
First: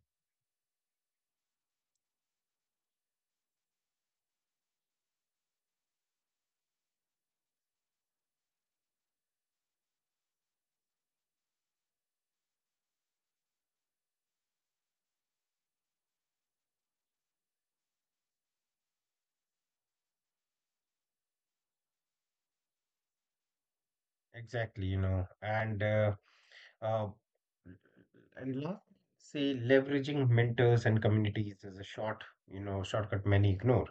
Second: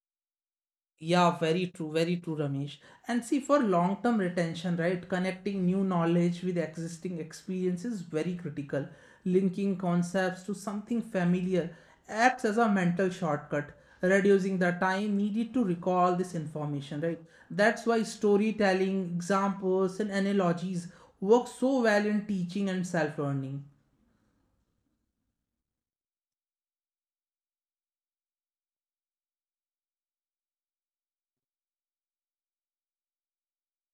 [SPEAKER 1] Yeah, very true, Ramesh. And see, for long-term retention, right, connecting new knowledge with existing experience is very critical. Linking concepts to something familiar acts as a mental shortcut, reducing the time needed to recall this information, right? That's why storytelling, examples, and analogies work so well in teaching and self-learning.
[SPEAKER 2] Exactly, you know. And uh, uh, And last, say leveraging mentors and communities is a shortcut many ignore.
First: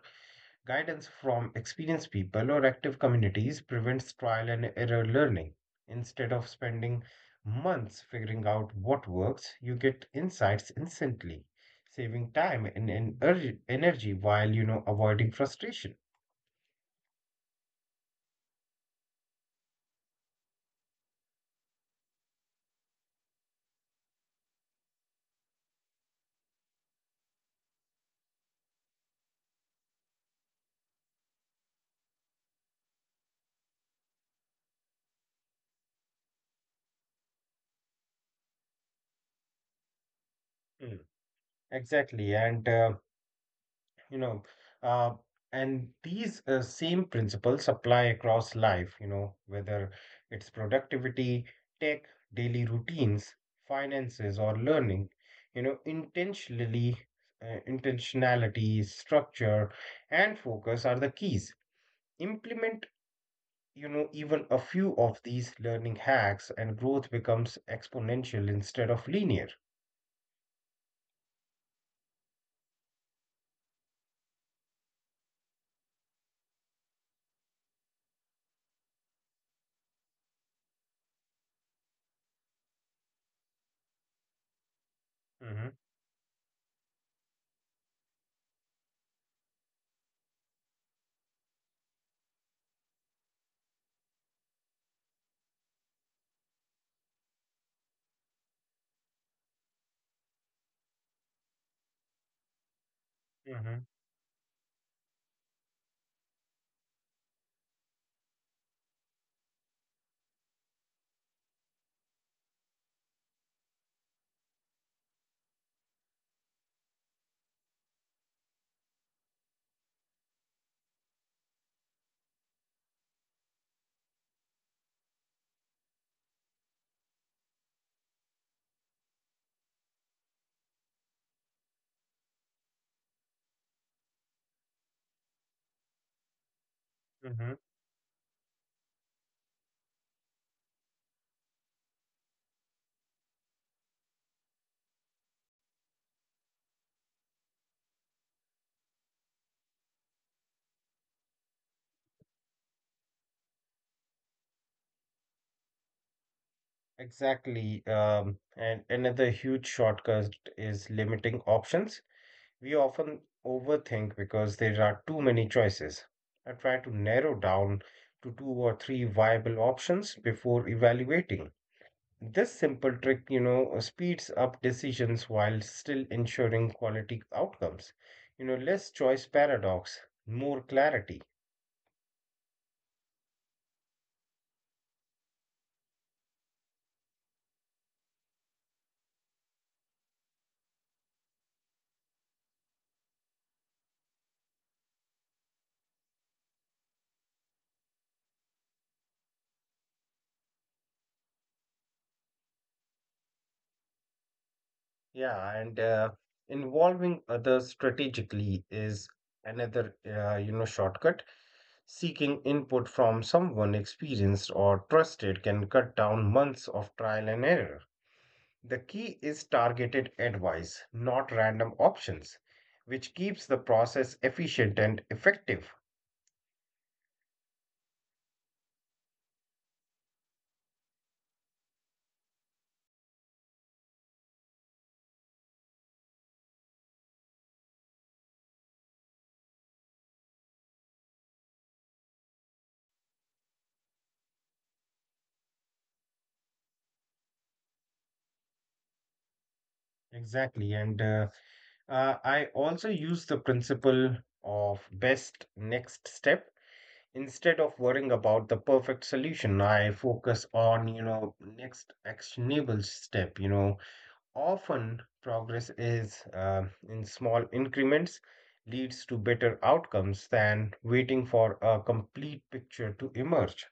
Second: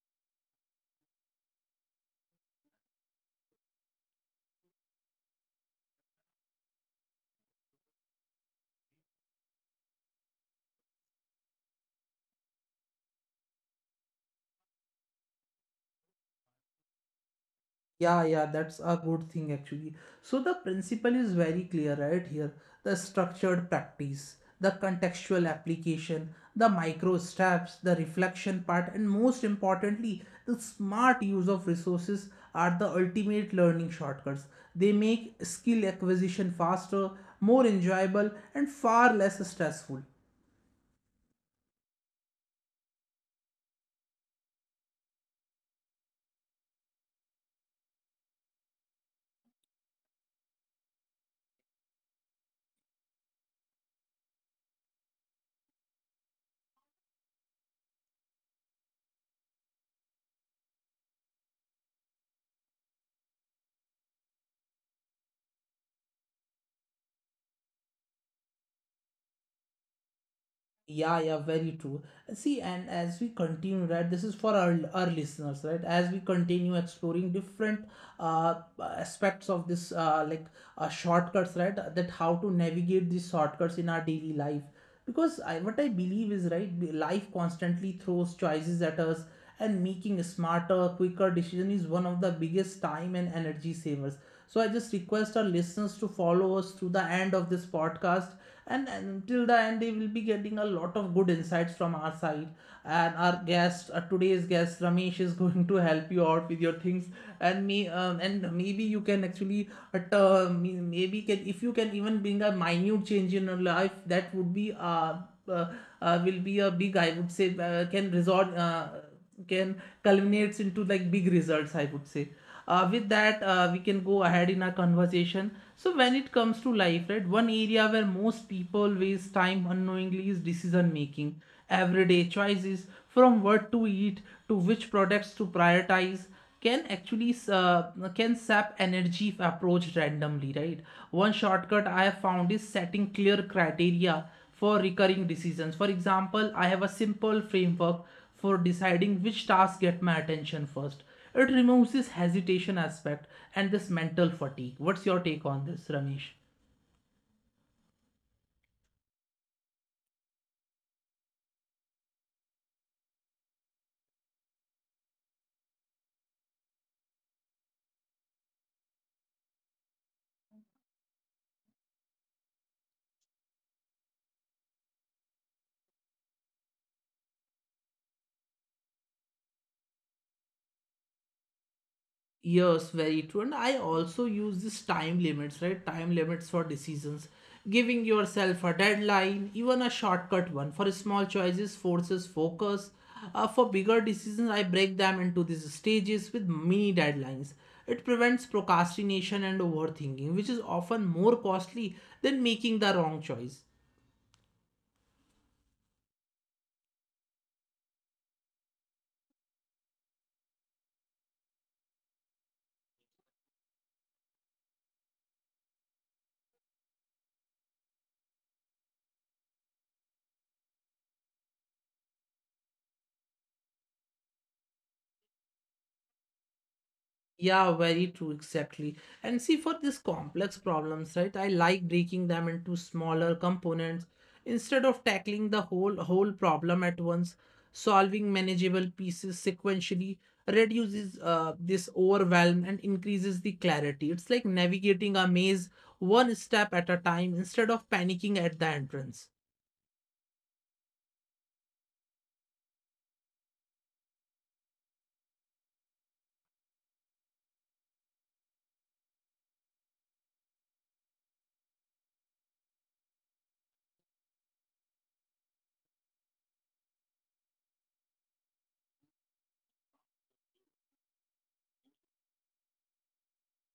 [SPEAKER 2] Guidance from experienced people or active communities prevents trial and error learning. Instead of spending months figuring out what works, you get insights instantly, saving time and energy while, you know, avoiding frustration.
[SPEAKER 1] Yeah, yeah, that's a good thing actually. So the principle is very clear right here. The structured practice, the contextual application, the micro steps, the reflection part, and most importantly, the smart use of resources are the ultimate learning shortcuts. They make skill acquisition faster, more enjoyable, and far less stressful.
[SPEAKER 2] Mm. Exactly. And you know uh, these same principles apply across life, you know, whether it's productivity, tech, daily routines, finances, or learning. You know, intentionally intentionality, structure, and focus are the keys. Implement, you know, even a few of these learning hacks, and growth becomes exponential instead of linear.
[SPEAKER 1] Yeah, yeah, very true. See, and as we continue, right, this is for our listeners, right? As we continue exploring different uh, aspects of this, shortcuts, right? That how to navigate these shortcuts in our daily life. Because I, what I
[SPEAKER 2] Hmm.
[SPEAKER 1] believe is, right, life constantly throws choices at us, and making a smarter, quicker decision is one of the biggest time and energy savers. So I just request our listeners to follow us through the end of this podcast, and until the end they will be getting a lot of good insights from our side and our guest,
[SPEAKER 2] Hmm.
[SPEAKER 1] today's guest Ramesh is going to help you out with your things. And me and maybe you can actually at uh, t- maybe can, if you can even bring a minute change in your life, that would be uh, will be a big, I would say, can result, can culminates into like big results, I would say. With that we can go ahead in our conversation. So when it comes to life, right, one area where most people waste time unknowingly is decision making. Everyday choices, from what to eat to which products to prioritize, can actually
[SPEAKER 2] Hmm.
[SPEAKER 1] can sap energy if approached randomly, right? One shortcut I have found is setting clear criteria for recurring decisions. For example, I have a simple framework for deciding which tasks get my attention first. It removes this hesitation aspect and this mental fatigue. What's your take on this, Ramesh?
[SPEAKER 2] Exactly. And another huge shortcut is limiting options. We often overthink because there are too many choices. I try to narrow down to two or three viable options before evaluating. This simple trick, you know, speeds up decisions while still ensuring quality outcomes. You know, less choice paradox, more clarity.
[SPEAKER 1] Yes, very true. And I also use this time limits, right? Time limits for decisions. Giving yourself a deadline, even a shortcut one, for small choices, forces focus. For bigger decisions, I break them into these stages with mini deadlines. It prevents procrastination and overthinking, which is often more costly than making the wrong choice.
[SPEAKER 2] Yeah, and involving others strategically is another, you know, shortcut. Seeking input from someone experienced or trusted can cut down months of trial and error. The key is targeted advice, not random options, which keeps the process efficient and effective.
[SPEAKER 1] Yeah, very true, exactly. And see, for these complex problems, right, I like breaking them into smaller components instead of tackling the whole problem at once. Solving manageable pieces sequentially reduces this overwhelm and increases the clarity. It's like navigating a maze one step at a time instead of panicking at the entrance.
[SPEAKER 2] Exactly, and I also use the principle of best next step. Instead of worrying about the perfect solution, I focus on, you know, next actionable step. You know, often progress is, in small increments, leads to better outcomes than waiting for a complete picture to emerge.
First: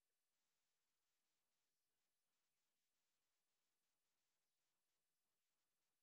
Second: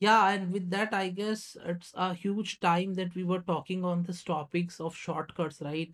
[SPEAKER 1] Yeah, and with that, I guess it's a huge time that we were talking on this topics of shortcuts, right?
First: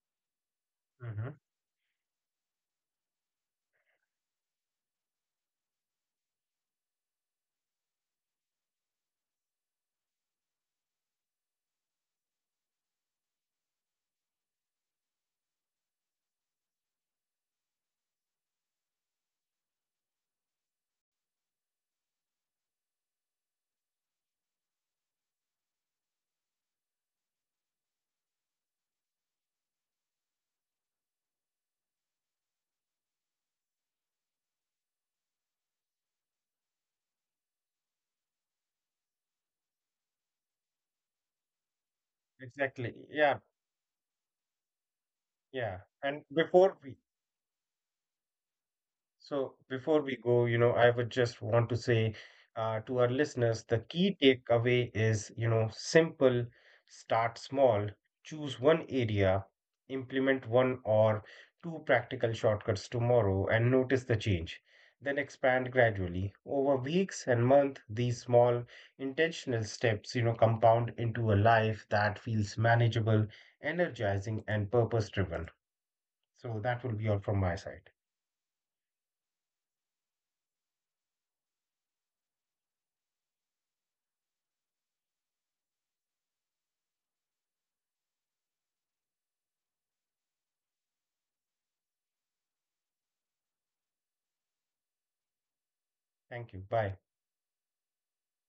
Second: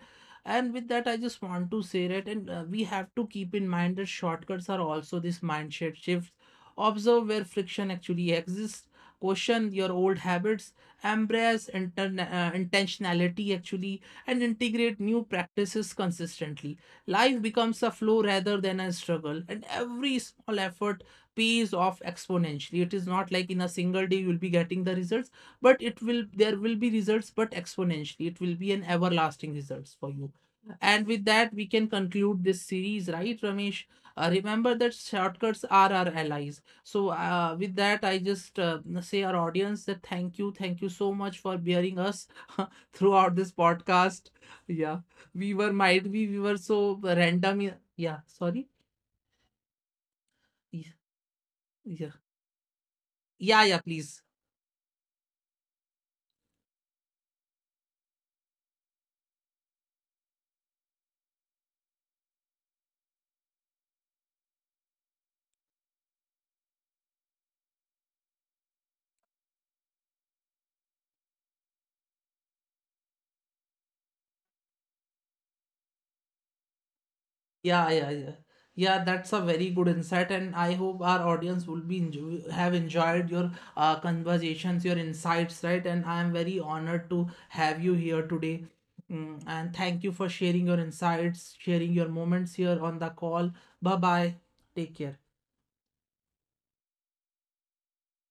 [SPEAKER 1] And with that, I
[SPEAKER 2] Hmm.
[SPEAKER 1] just want to say that, and we have to keep in mind that shortcuts are also this mindset shifts. Observe where friction actually exists, question your old habits, embrace intentionality actually, and integrate new practices consistently. Life becomes a flow rather than a struggle, and every small effort pays off exponentially. It is not like in a single day you will be getting the results, but it will there will be results, but exponentially. It will be an everlasting results for you. And with that, we can conclude this series, right, Ramesh? Remember that shortcuts are our allies. So, with that, I just say our audience that thank you so much for bearing us
[SPEAKER 2] Exactly. Yeah.
[SPEAKER 1] throughout this podcast. Yeah, we
[SPEAKER 2] Yeah.
[SPEAKER 1] were
[SPEAKER 2] And
[SPEAKER 1] might be we
[SPEAKER 2] before
[SPEAKER 1] were
[SPEAKER 2] we.
[SPEAKER 1] so random. Yeah, sorry.
[SPEAKER 2] So before we go, you know, I would
[SPEAKER 1] Yeah,
[SPEAKER 2] just want to say
[SPEAKER 1] yeah,
[SPEAKER 2] to our listeners, the
[SPEAKER 1] yeah, yeah.
[SPEAKER 2] key
[SPEAKER 1] Please.
[SPEAKER 2] takeaway is, you know, simple, start small, choose one area, implement one or two practical shortcuts tomorrow, and notice the change. Then expand gradually. Over weeks and months, these small intentional steps, you know, compound into a life that feels manageable, energizing, and purpose driven. So that will be all from my side.
[SPEAKER 1] Yeah, yeah, yeah. Yeah, that's a very good insight, and I hope our audience will be enjoy have enjoyed your conversations, your insights, right? And I am very honored to have you here today. Mm, and thank you for sharing your insights, sharing your moments here on the call. Bye bye. Take care.
[SPEAKER 2] Thank you. Bye.